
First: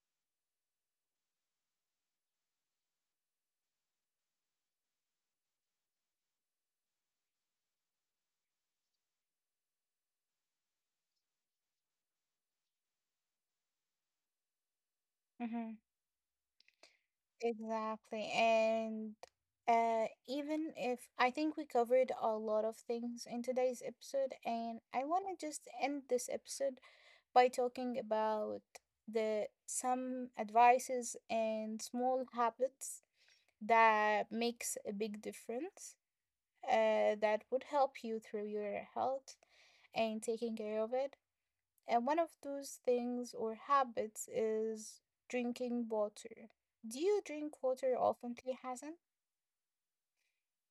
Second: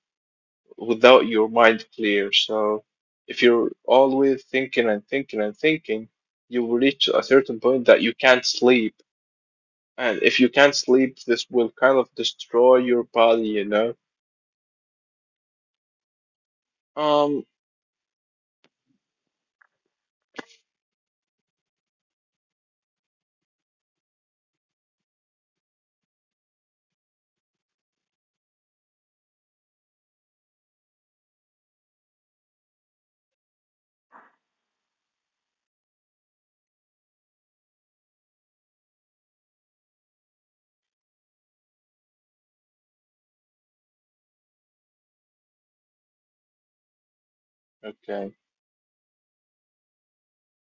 without your mind clear. So if you're always thinking and thinking and thinking, you will reach a certain point that you can't sleep. And if you can't sleep, this will kind of destroy your body, you know? Um,
Exactly. And even if I think we covered a lot of things in today's episode, and I want to just end this episode by talking about the some advices and small habits that makes a big difference, that would help you through your health and taking care of it. And one of those things or habits is drinking water. Do you drink water
okay.
oftenly, Hassan?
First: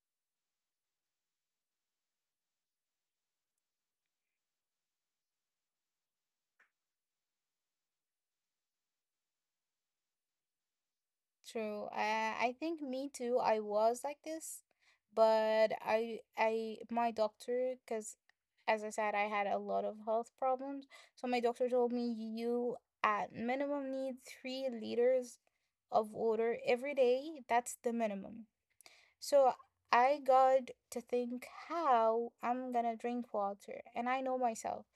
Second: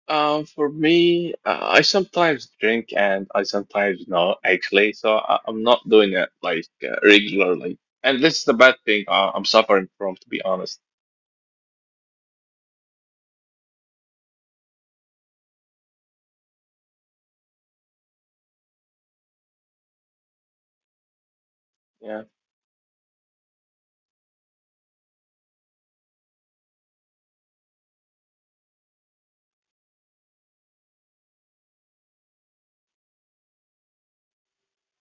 For me, I sometimes drink and I sometimes not actually. So I'm not doing it like regularly. And this is the bad thing I'm suffering from, to be honest.
True. I think me too. I was like this, but my doctor, because as I said, I had a lot of health problems. So my doctor told me
Yeah,
you at minimum need 3 liters of water every day. That's the minimum. So I got to think how I'm gonna drink water, and I know myself.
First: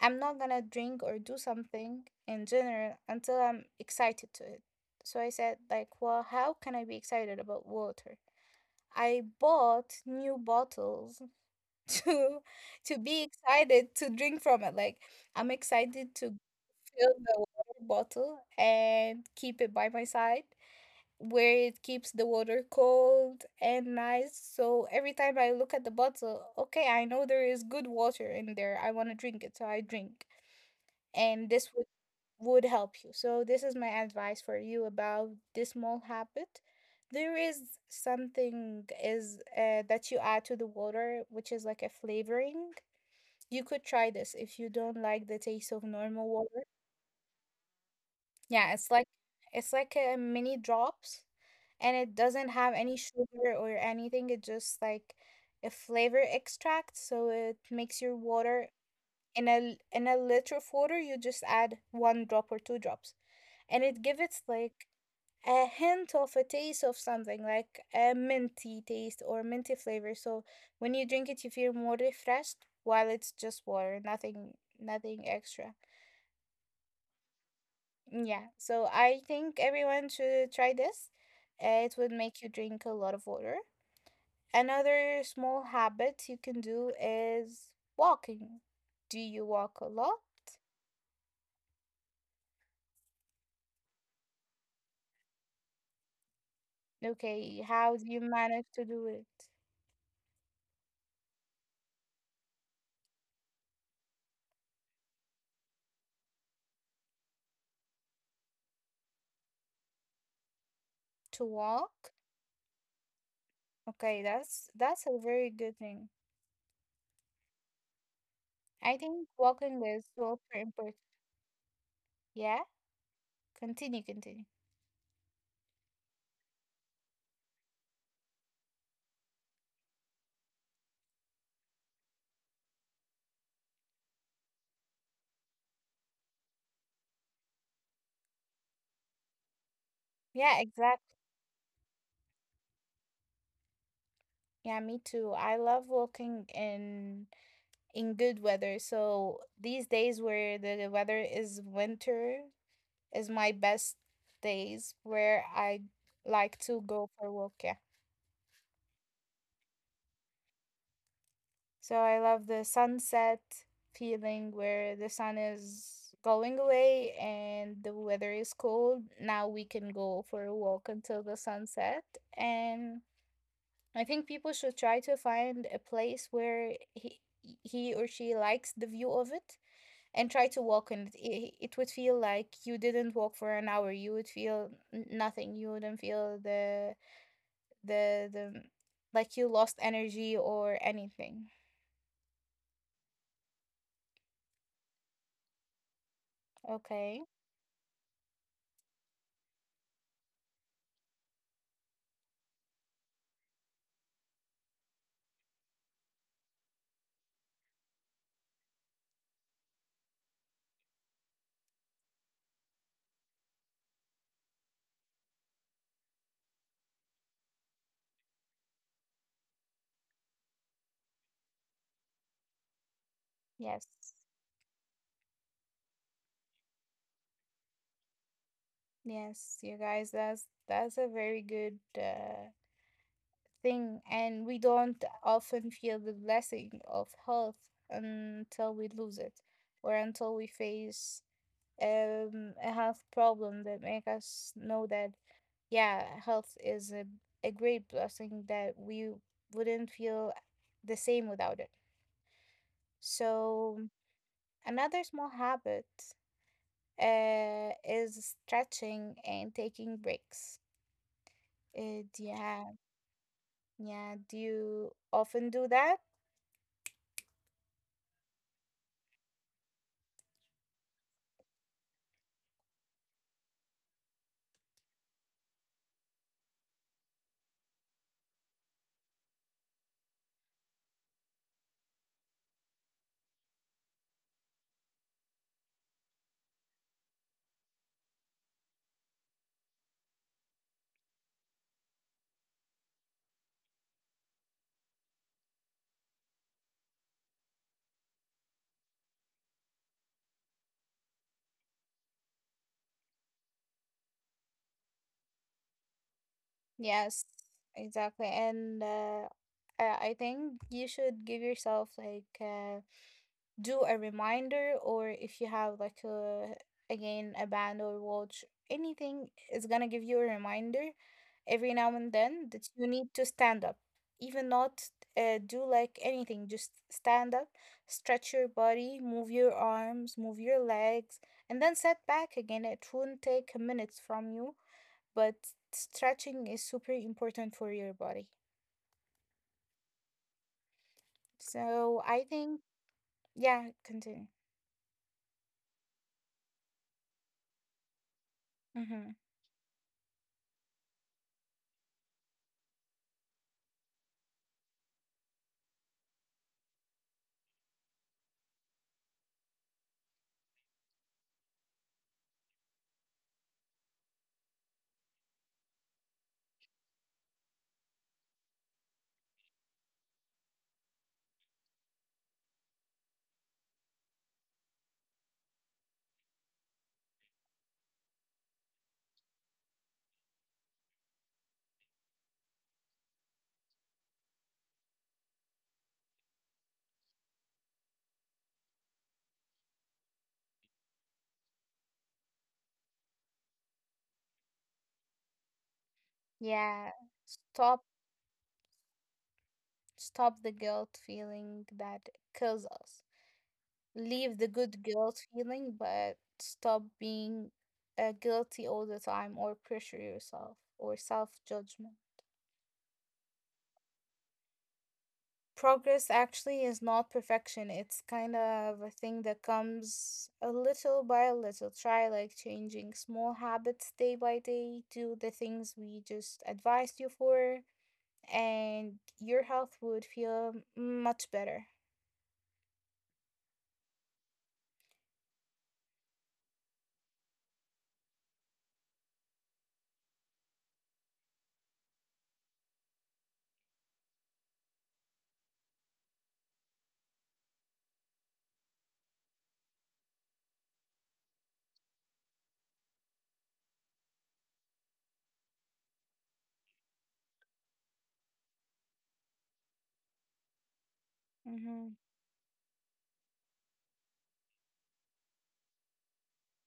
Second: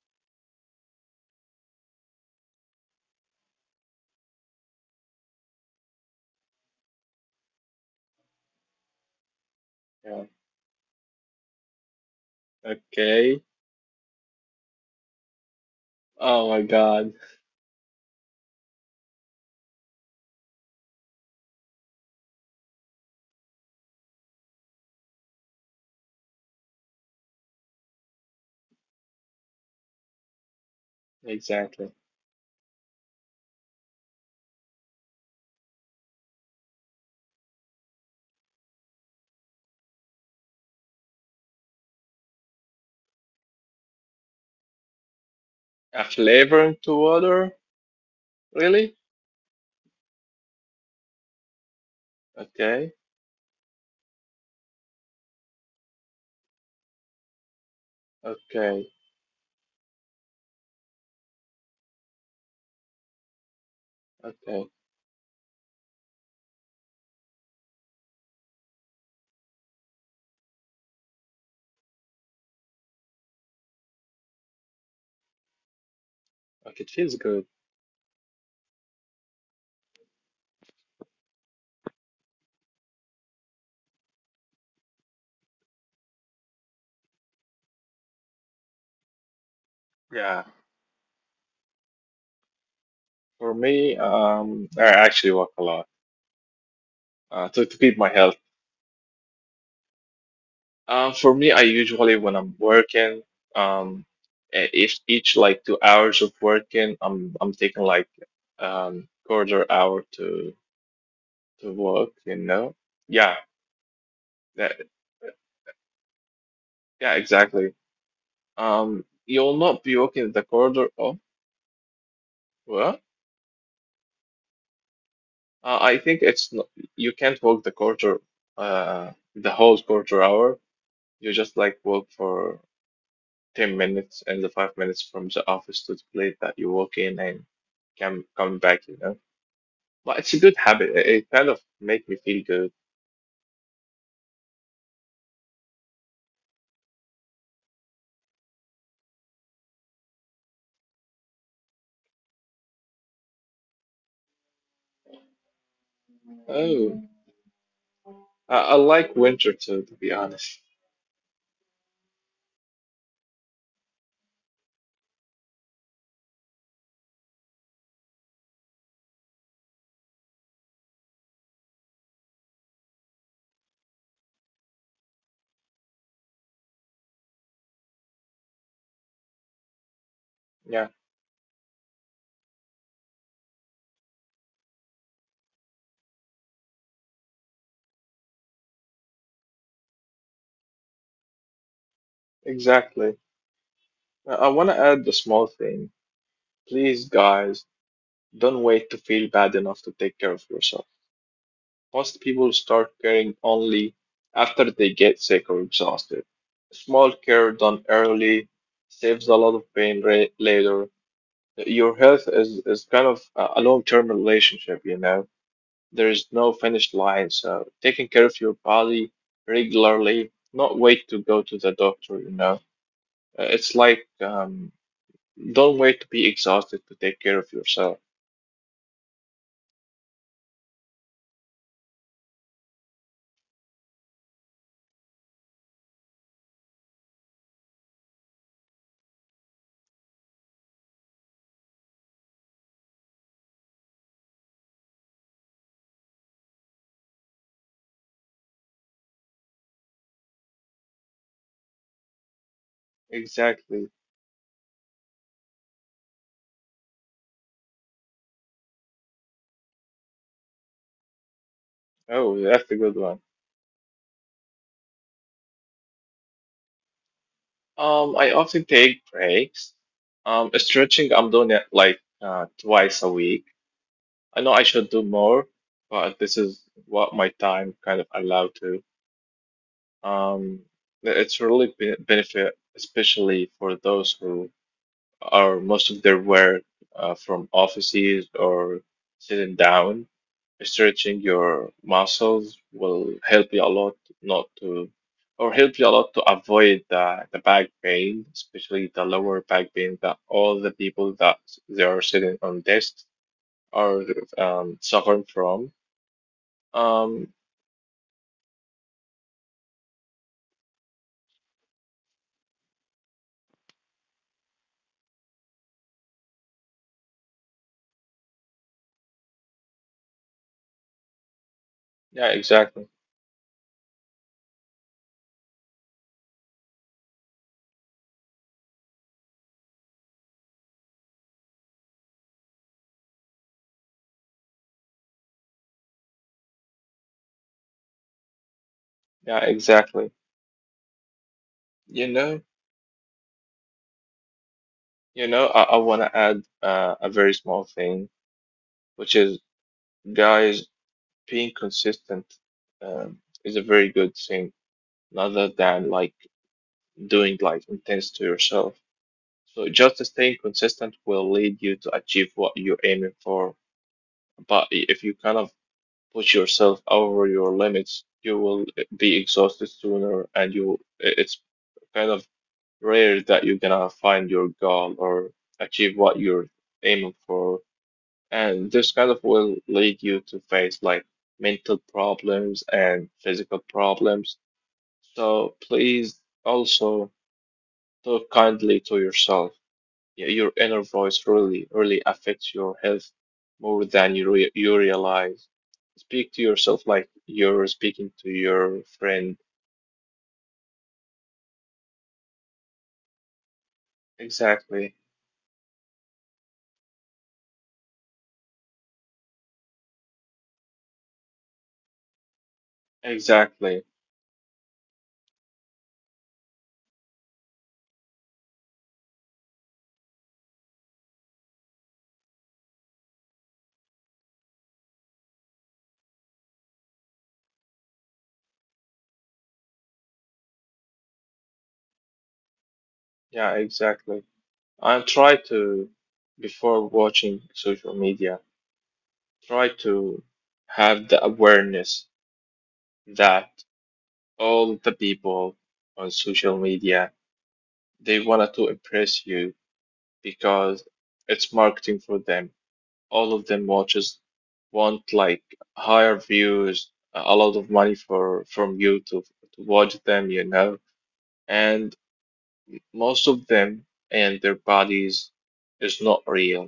I'm not gonna drink or do something in general until I'm excited to it. So I said, like, well, how can I be excited about water? I bought
yeah.
new bottles to to be
Okay.
excited to drink from it. Like, I'm excited to
Oh my God.
fill the water bottle and keep it by my side where it keeps the water cold and nice. So every time I look at the bottle, okay, I know there is good water in there. I want to drink it, so I drink. And this
Exactly.
would help you. So this is my advice for you about this small habit. There is something is that you add to the water, which is like a flavoring. You could try this if you don't like the taste of
A
normal water.
flavor to water?
Yeah, it's
Really?
like, a mini drops, and it doesn't have
Okay,
any sugar or anything. It's just like a flavor extract, so it makes your water
okay,
in in a liter of water, you just add one drop or two drops, and it gives it
okay.
like a hint of a taste of something like a minty taste or minty flavor. So when you drink it, you feel more refreshed while it's just water, nothing extra.
Like it feels good.
Yeah, so I think everyone should try this. It would make you drink a lot of water. Another small habit you can do is walking. Do you walk a lot?
Yeah. For me, I actually walk a lot
Okay,
to
how
keep
do
my
you
health.
manage to do it?
For me, I usually when I'm working, um, each like 2 hours of working, I'm taking like quarter hour
To
to walk.
walk?
You know? Yeah.
Okay,
That,
that's a very good thing.
yeah. Exactly.
I think
You'll not
walking
be
is
walking the
super
corridor.
important.
Oh,
Yeah,
what?
continue.
I think it's not, You can't walk the quarter, the whole quarter hour. You just like walk for 10 minutes and the 5 minutes from the office to the place that you walk in and come back, you know. But it's a
Yeah,
good habit.
exactly.
It kind of make me feel good.
Yeah, me too. I love walking in good weather. So these days where the weather is winter, is my best days where I like to
Oh,
go for a walk. Yeah.
I like winter too, to be honest.
So I love the sunset feeling where the sun is going away and the weather is cold. Now we can go for a walk until the sunset. And I think people should try to find a place where he or she likes the view of it and try to
Yeah,
walk in it. It would feel like you didn't walk for an hour. You would feel nothing. You wouldn't feel the like you lost energy or anything.
exactly. I want to add a small thing. Please,
Okay.
guys, don't wait to feel bad enough to take care of yourself. Most people start caring only after they get sick or exhausted. Small care done early saves a lot of pain later. Your health is kind of a long-term relationship, you know. There is no finish line, so taking care of your body regularly, not wait to go to the doctor, you know. It's
Yes.
like don't wait to be exhausted to take care of yourself.
Yes, you guys, that's a very good thing, and we don't often feel the blessing of health until we lose it, or until we face a health problem that make us know that yeah, health is a great blessing that we wouldn't feel the same without it. So
Exactly.
another small habit is stretching and taking breaks.
Oh,
Yeah,
that's a good one.
yeah. Do you often do that?
I often take breaks. Stretching, I'm doing it like twice a week. I know I should do more, but this is what my time kind of allowed to. Um, it's really be benefit, especially for those who or most of their work from offices or sitting down. Stretching your muscles will help you a lot not to, or help you a lot to avoid the back pain, especially the lower back pain that all the people that they are sitting on desks are suffering from.
Yes,
Um,
exactly. And I I think you should give yourself like do a reminder, or if you have like a, again, a band or watch, anything is gonna give you a reminder every now and
yeah,
then that you
exactly.
need to stand up, even not do like anything, just stand up, stretch your body, move your arms, move your legs, and then set back again. It won't take a minute from you, but stretching is super important for your body.
Yeah, exactly.
So
You
I
know,
think, yeah, continue.
you know, I want to add a very small thing, which
Mm-hmm.
is guys being consistent um, is a very good thing rather than like doing like intense to yourself. So just staying consistent will lead you to achieve what you're aiming for. But if you kind of push yourself over your limits, you will be exhausted sooner, and it's kind of rare that you're gonna find your goal or achieve what you're aiming for. And this kind of will lead you to face like mental problems and physical problems. So please also talk kindly to yourself. Your inner voice really, really affects your health more than you realize. Speak to yourself
Yeah,
like you're
stop.
speaking to your friend.
Stop the guilt feeling that kills us. Leave the good
Exactly.
guilt feeling, but stop being guilty all the time, or pressure yourself, or self judgment.
Exactly.
Progress actually is not perfection. It's kind of a thing that comes a little by little. Try like changing small habits day by day. Do the things we just advised you for, and your health would feel much better.
Yeah, exactly. And try to, before watching social media, try to have the awareness that all the people on social media they wanted to impress you because it's marketing for them, all of them watches want like higher views, a lot of money for from you to watch them, you know. And
Mhm.
most of them and their bodies is not real.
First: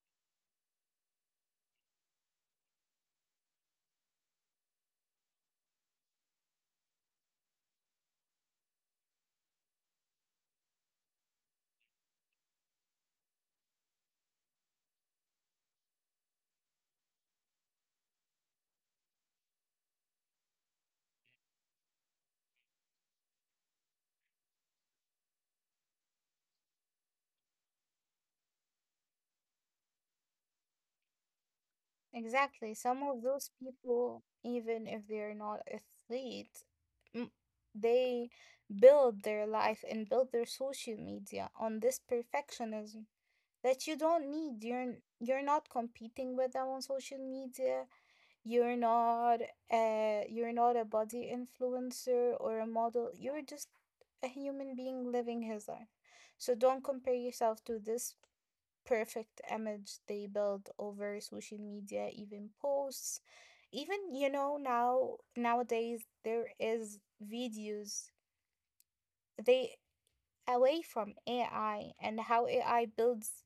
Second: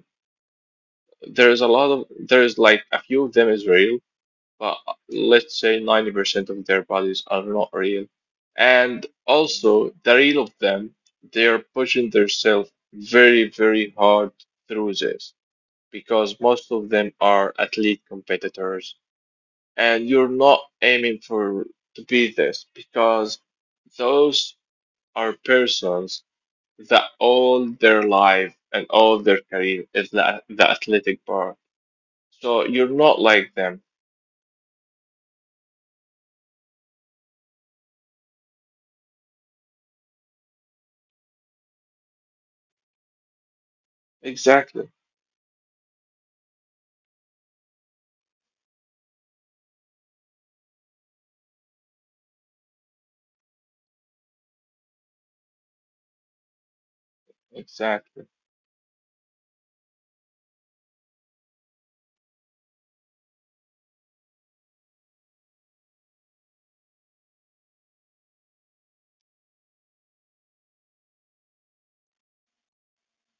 There is a lot of, there is like a few of them is real, but let's say 90% of their bodies are not real. And also, the real of them, they are pushing themselves very, very hard through this because most of them are athlete competitors, and you're not aiming for to be this because those are persons that all their life and all their career is the athletic part.
Exactly.
So you're
Some of
not
those
like them.
people, even if they're not athletes, m- they build their life and build their social media on this perfectionism that you don't need.
Exactly.
You're not competing with them on social media. You're not you're not a body influencer or a model. You're just a human being living his life. So don't compare yourself to this
Exactly.
perfect image they build over social media, even posts. Even, you know, now nowadays there is videos they away from AI, and how AI builds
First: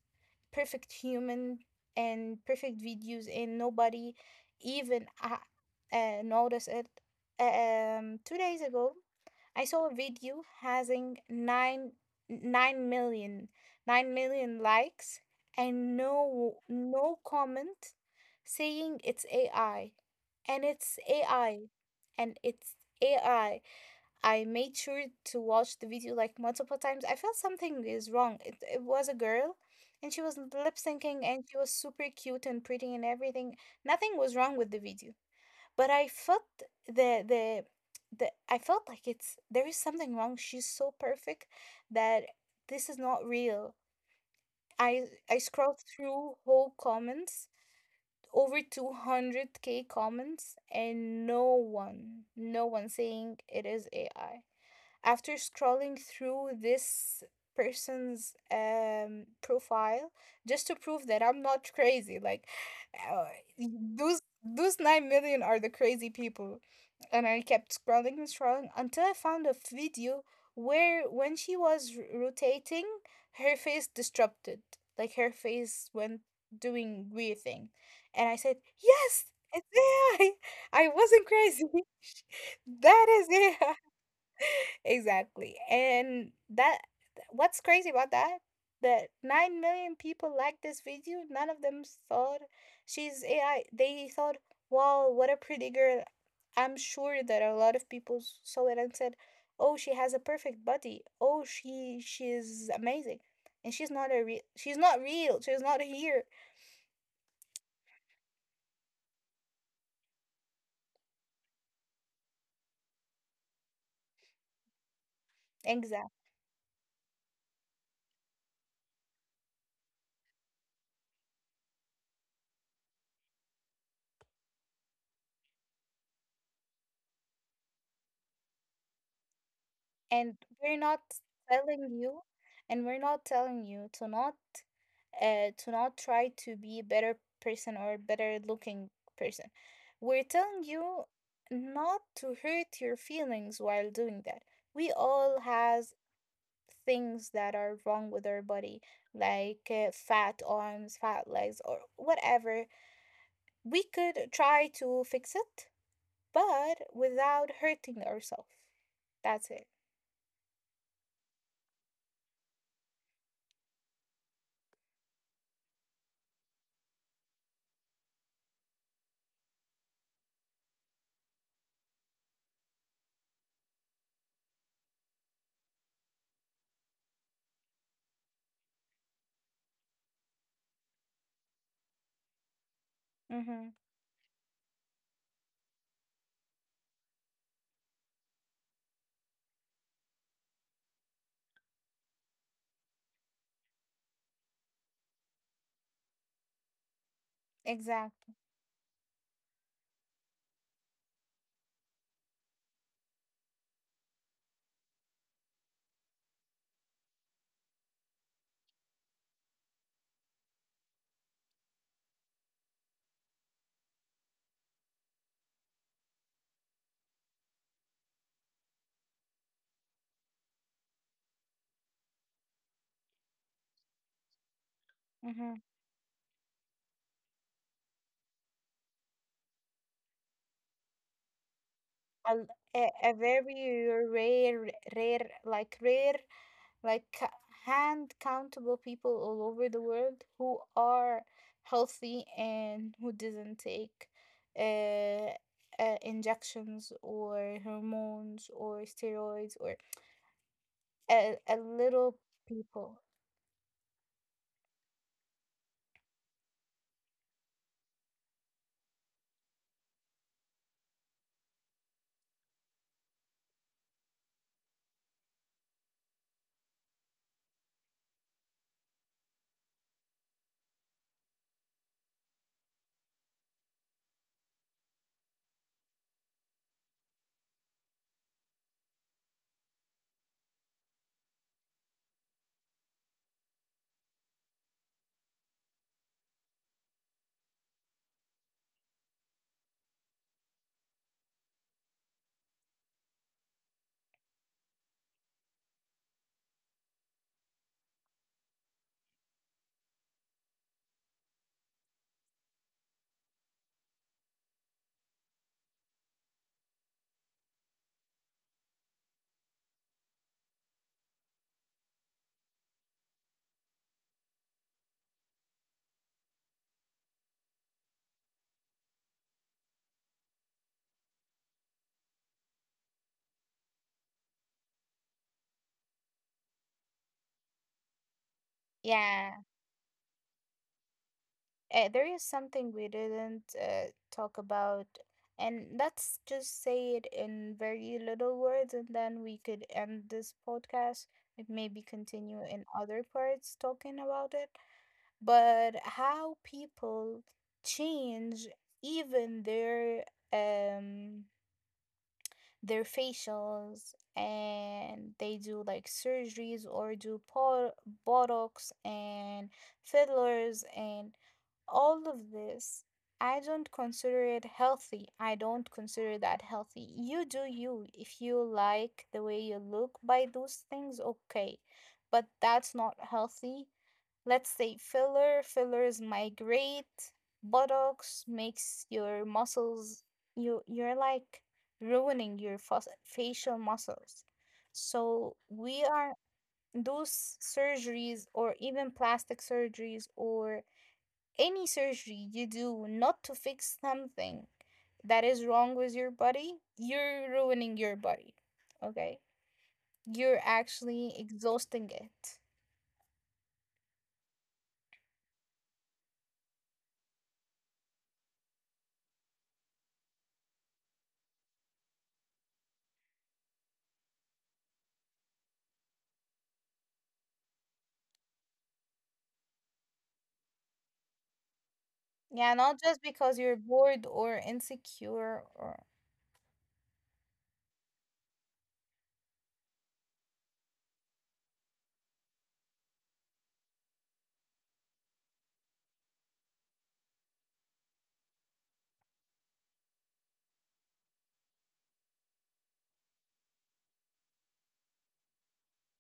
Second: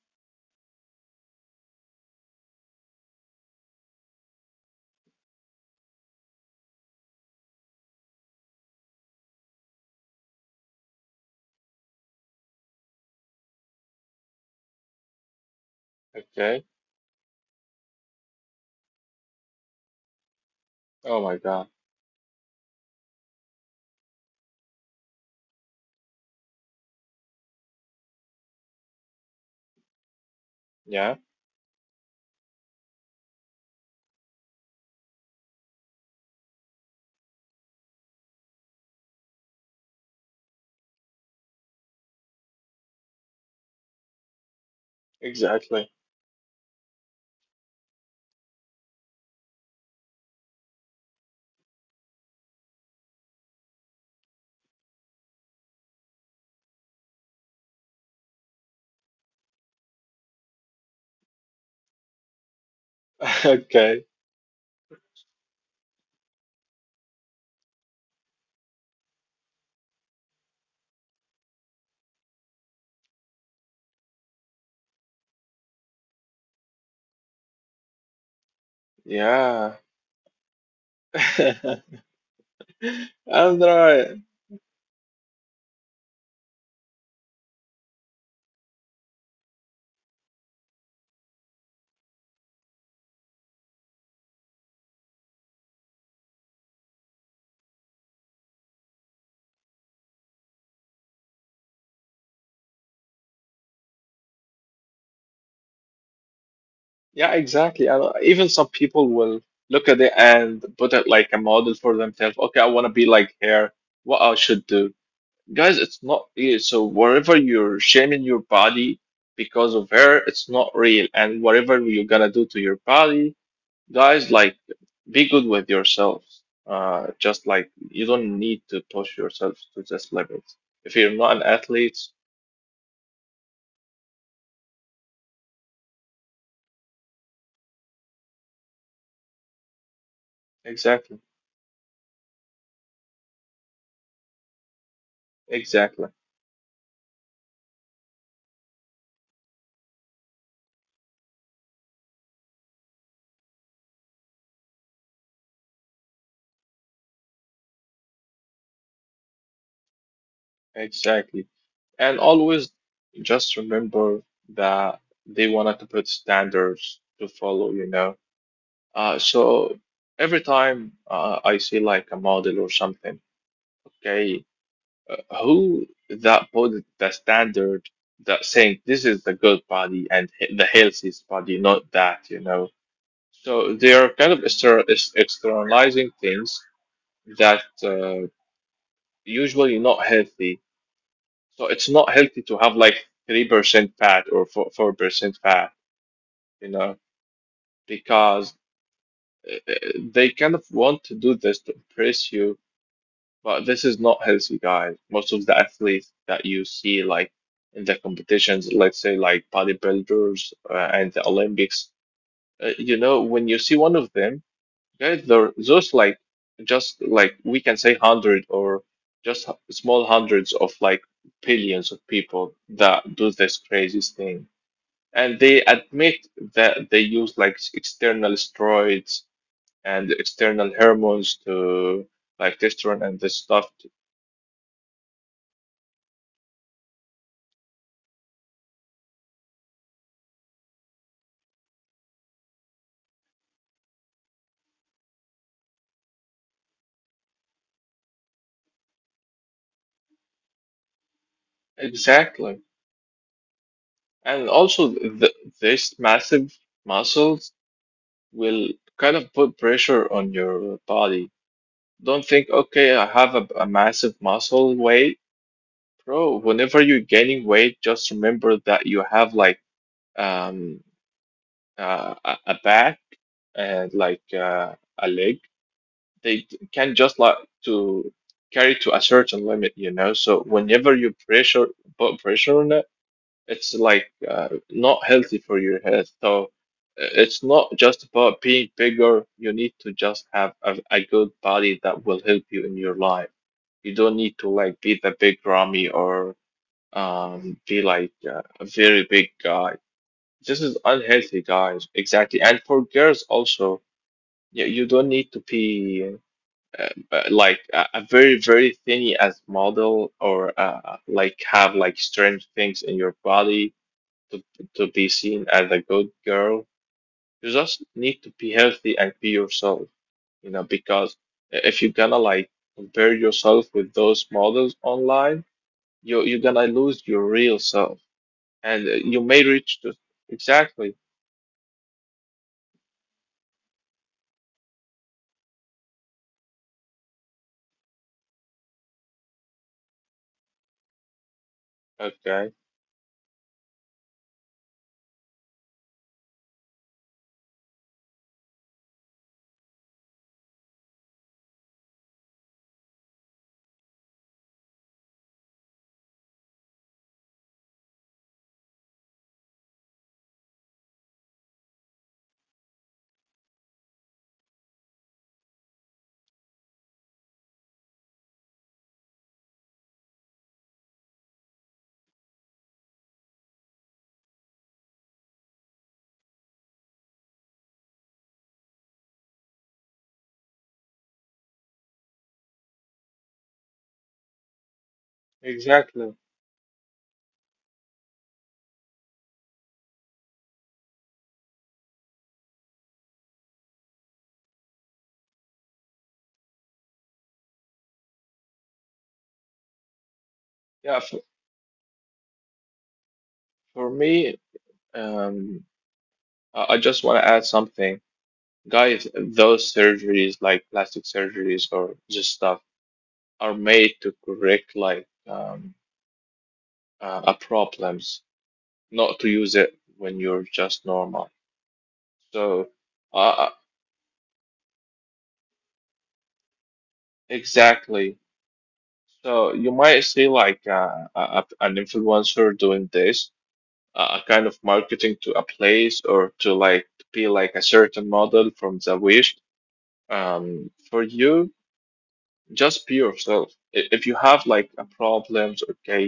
perfect human and perfect videos, and nobody even notice it. Two days ago, I saw a video having nine million nine million likes and no
Okay.
no comment saying it's AI, and it's
Oh my
AI,
God.
and it's AI. I made sure to watch the video like multiple times. I felt something is wrong. It was a girl, and she was lip
Yeah,
syncing, and she was super cute and pretty and everything. Nothing was wrong with the video, but I felt the the the I felt like it's there is something wrong. She's so perfect that this is not real. I I scrolled
exactly.
through whole comments, over 200k comments, and no one saying it is AI. After scrolling through this person's profile, just to prove that I'm not crazy, like uh,
Okay.
those 9 million are the crazy people, and I kept scrolling and scrolling until I found a video where, when she was rotating, her face disrupted, like her face went doing weird thing, and I said yes. It's
Yeah.
AI. I wasn't crazy. That is
And
it. Exactly. And that, what's crazy about that? That 9 million people liked this video. None of them thought she's AI. They thought, "Wow, what a pretty girl." I'm sure that a lot of people saw it and said, "Oh, she has a perfect body. Oh, she's amazing." And she's not a real. She's not real. She's not here.
yeah, exactly. And even some people will look at it and put it like a model for themselves. Okay, I want to be like her. What I should do. Guys, it's not
Exactly.
real. So wherever you're shaming your body because of her, it's not real. And whatever you're gonna do to your body. Guys, like, be good with yourselves. Just like you don't need to push yourself to this
and
limit.
we're
If
not
you're not an
telling
athlete,
you and we're not telling you to not try to be a better person, or a better looking person. We're telling you
exactly,
not to hurt your feelings while doing that. We all has
exactly,
things that are wrong with our body, like fat arms, fat legs, or whatever. We could try to fix it, but without hurting ourselves. That's it.
exactly. And always just remember that they wanted to put standards to follow, you know. So every time I see like a model or something, okay. Who that put the standard that saying this is the good body and the healthiest body, not that, you know. So
Mm-hmm.
they are kind of externalizing things that usually not healthy. So it's not healthy to have like 3% fat or 4% fat, you know,
Exactly.
because uh, uh, they kind of want to do this to impress you. But this is not healthy, guys. Most of the athletes that you see, like in the competitions, let's say like bodybuilders and the Olympics, you know, when you see one of them, guys, they're those like just like we can say hundred or just small hundreds of like billions of people that do this crazy thing, and
Mm-hmm.
they admit that they use like external steroids and external hormones to
a,
like
a
testosterone
a
and this stuff.
very rare, rare like rare like c- hand countable people all over the world who are healthy and who doesn't take uh, injections or hormones or steroids, or a little
Exactly.
people.
And also th these massive muscles will kind of put pressure on your body. Don't think, okay, I have a massive muscle weight. Bro, whenever you're gaining weight, just remember that you have like um a back and like a leg. They can just like to carry to a certain limit, you know. So whenever you pressure put pressure on it, it's like not healthy for your health. So it's not just about being bigger. You need to just have a good body that will help you in your life. You don't need to like be the big Rami or be like a very big guy. This is unhealthy, guys. Exactly. And for girls also, yeah, you don't need to be uh, like a very very thinny as model or like have like strange things in your body to, to be seen as a good girl. You just need to be healthy and be yourself, you know, because if you're gonna like compare yourself with those models online, you're gonna lose your real self, and you
Yeah.
may reach to exactly,
There is something we didn't talk about, and let's just say it in very little words, and then we could end this podcast and maybe continue
okay,
in other parts talking about it. But how people change even um their facials, and they do like surgeries, or do botox and fillers and all of this. I don't consider it healthy. I don't consider that healthy. You do you. If you like the way you look by those things, okay, but that's not healthy. Let's say filler, fillers migrate, buttocks makes your muscles, you're like ruining your facial muscles. So we
exactly.
are, those surgeries or even plastic surgeries or any surgery you do not to fix something that is wrong with your body, you're ruining your body. Okay, you're
Yeah,
actually exhausting it.
for me, um, I just want to add something. Guys, those surgeries like plastic surgeries or just stuff are made to correct like problems, not to use it when you're just normal.
Yeah,
So,
not just
uh,
because
uh,
you're bored or insecure or
exactly. So you might see like an influencer doing this, a kind of marketing to a place or to like be like a certain model from the wish. For you, just be yourself. If you have like a problems, okay,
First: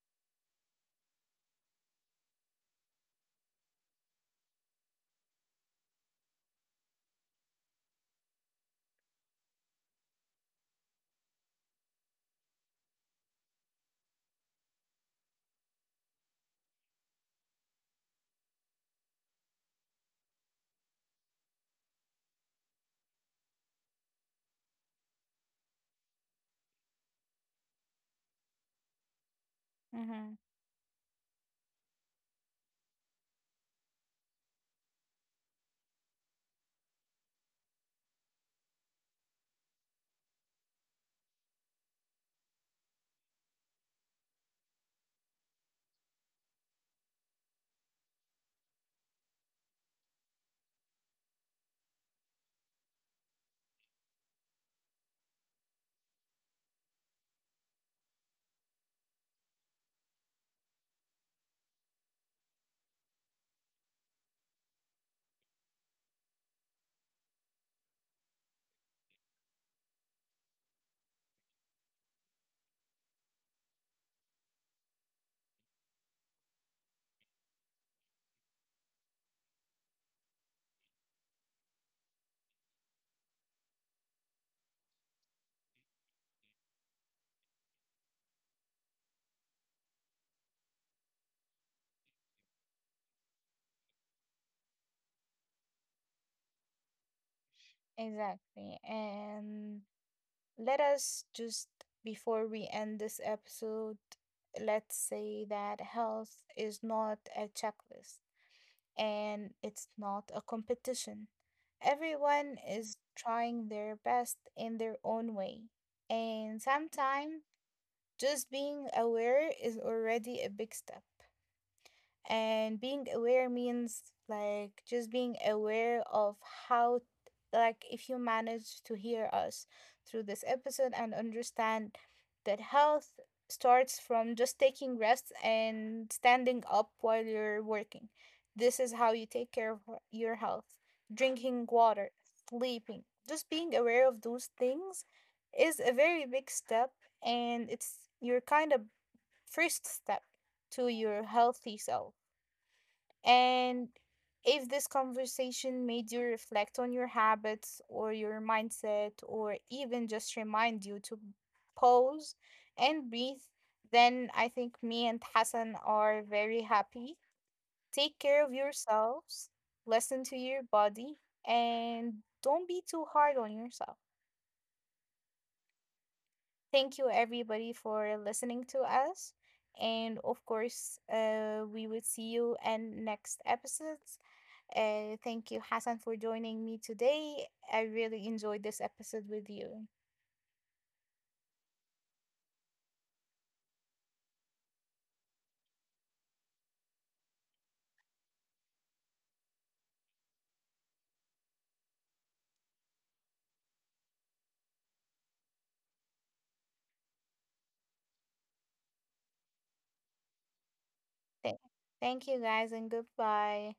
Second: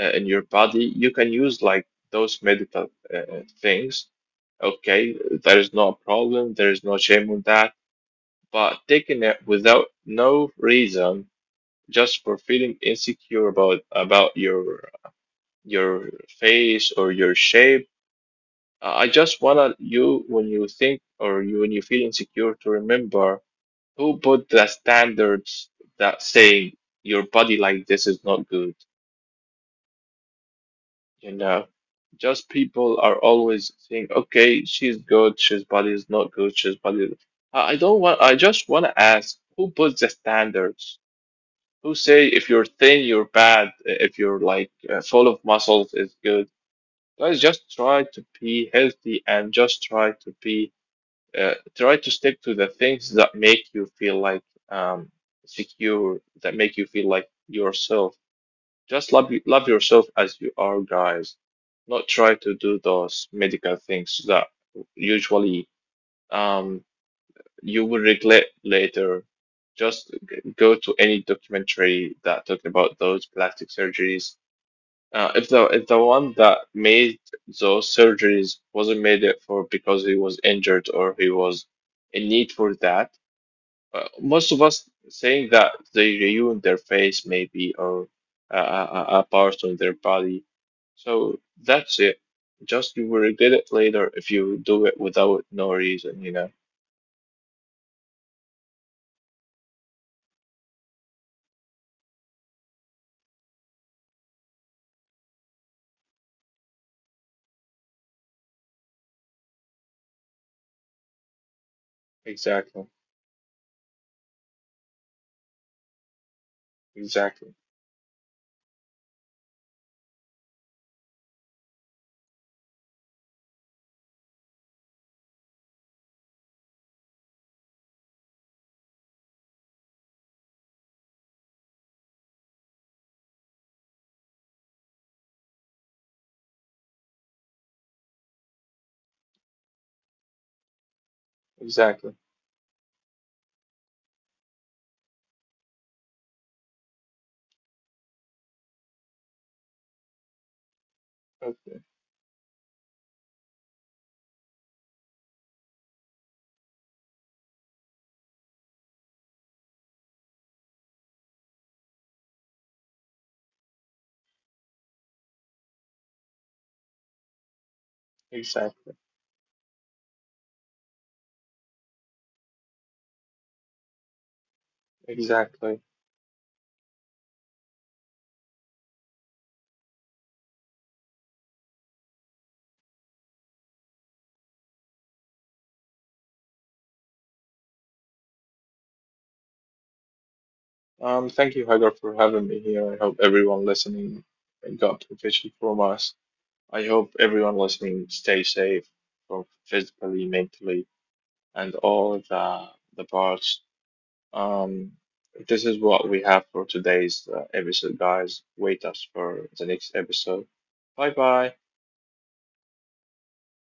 in your body, you can use like those medical things. Okay, there is no problem. There is no shame on that. But taking it without no reason, just for feeling insecure about your face or your shape, I just wanna you when you think or you when you feel insecure to remember who put the standards that saying your body like this is not good.
hmm,
You know, just people are always saying, okay, she's good, she's body is not good, she's body. I don't want. I just wanna ask who puts the standards. Who say if you're thin, you're bad, if you're like full of muscles, it's good. Guys, just try to be healthy and just try to be, try to stick to the things that make you feel like um, secure, that make you feel like yourself. Love yourself as you are, guys. Not try to do those medical things that usually. um, you will regret later. Just go to any documentary that talking about those plastic surgeries. If the one that made those surgeries wasn't made it for because he was injured or he was in need for that, most of us saying that they ruined their face maybe or a part on their body. So that's it. Just you will regret it later if you do it without no reason, you know.
exactly. And let us just, before we end this episode, let's say that health is not a checklist, and it's not a competition. Everyone
Exactly.
is trying their best in their own way. And sometimes
Exactly.
just being aware is already a big step. And being aware means like just being aware of how, like if you manage to hear us through this episode and understand that health starts from just taking rest and standing up while you're working, this is how you take care of your health. Drinking water,
Exactly.
sleeping, just being aware of those things is a very big step, and it's your kind of first step to your healthy
Okay.
self. And if this conversation made you reflect on your habits or your mindset, or even just remind you to pause and breathe, then I think me and Hassan are very happy. Take care of
Exactly.
yourselves, listen to your body, and don't be too hard on yourself.
Exactly.
Thank you, everybody, for listening to us. And of course, we will see you in next episodes. Thank you, Hassan, for joining me today. I really enjoyed this episode with you.
Thank you, Hagar, for having me here. I hope everyone listening got protection from us. I hope everyone listening stay safe both physically, mentally, and all the parts. Um, this is what we have for today's episode, guys. Wait us for the next episode. Bye
Thank,
bye.
thank you, guys, and goodbye.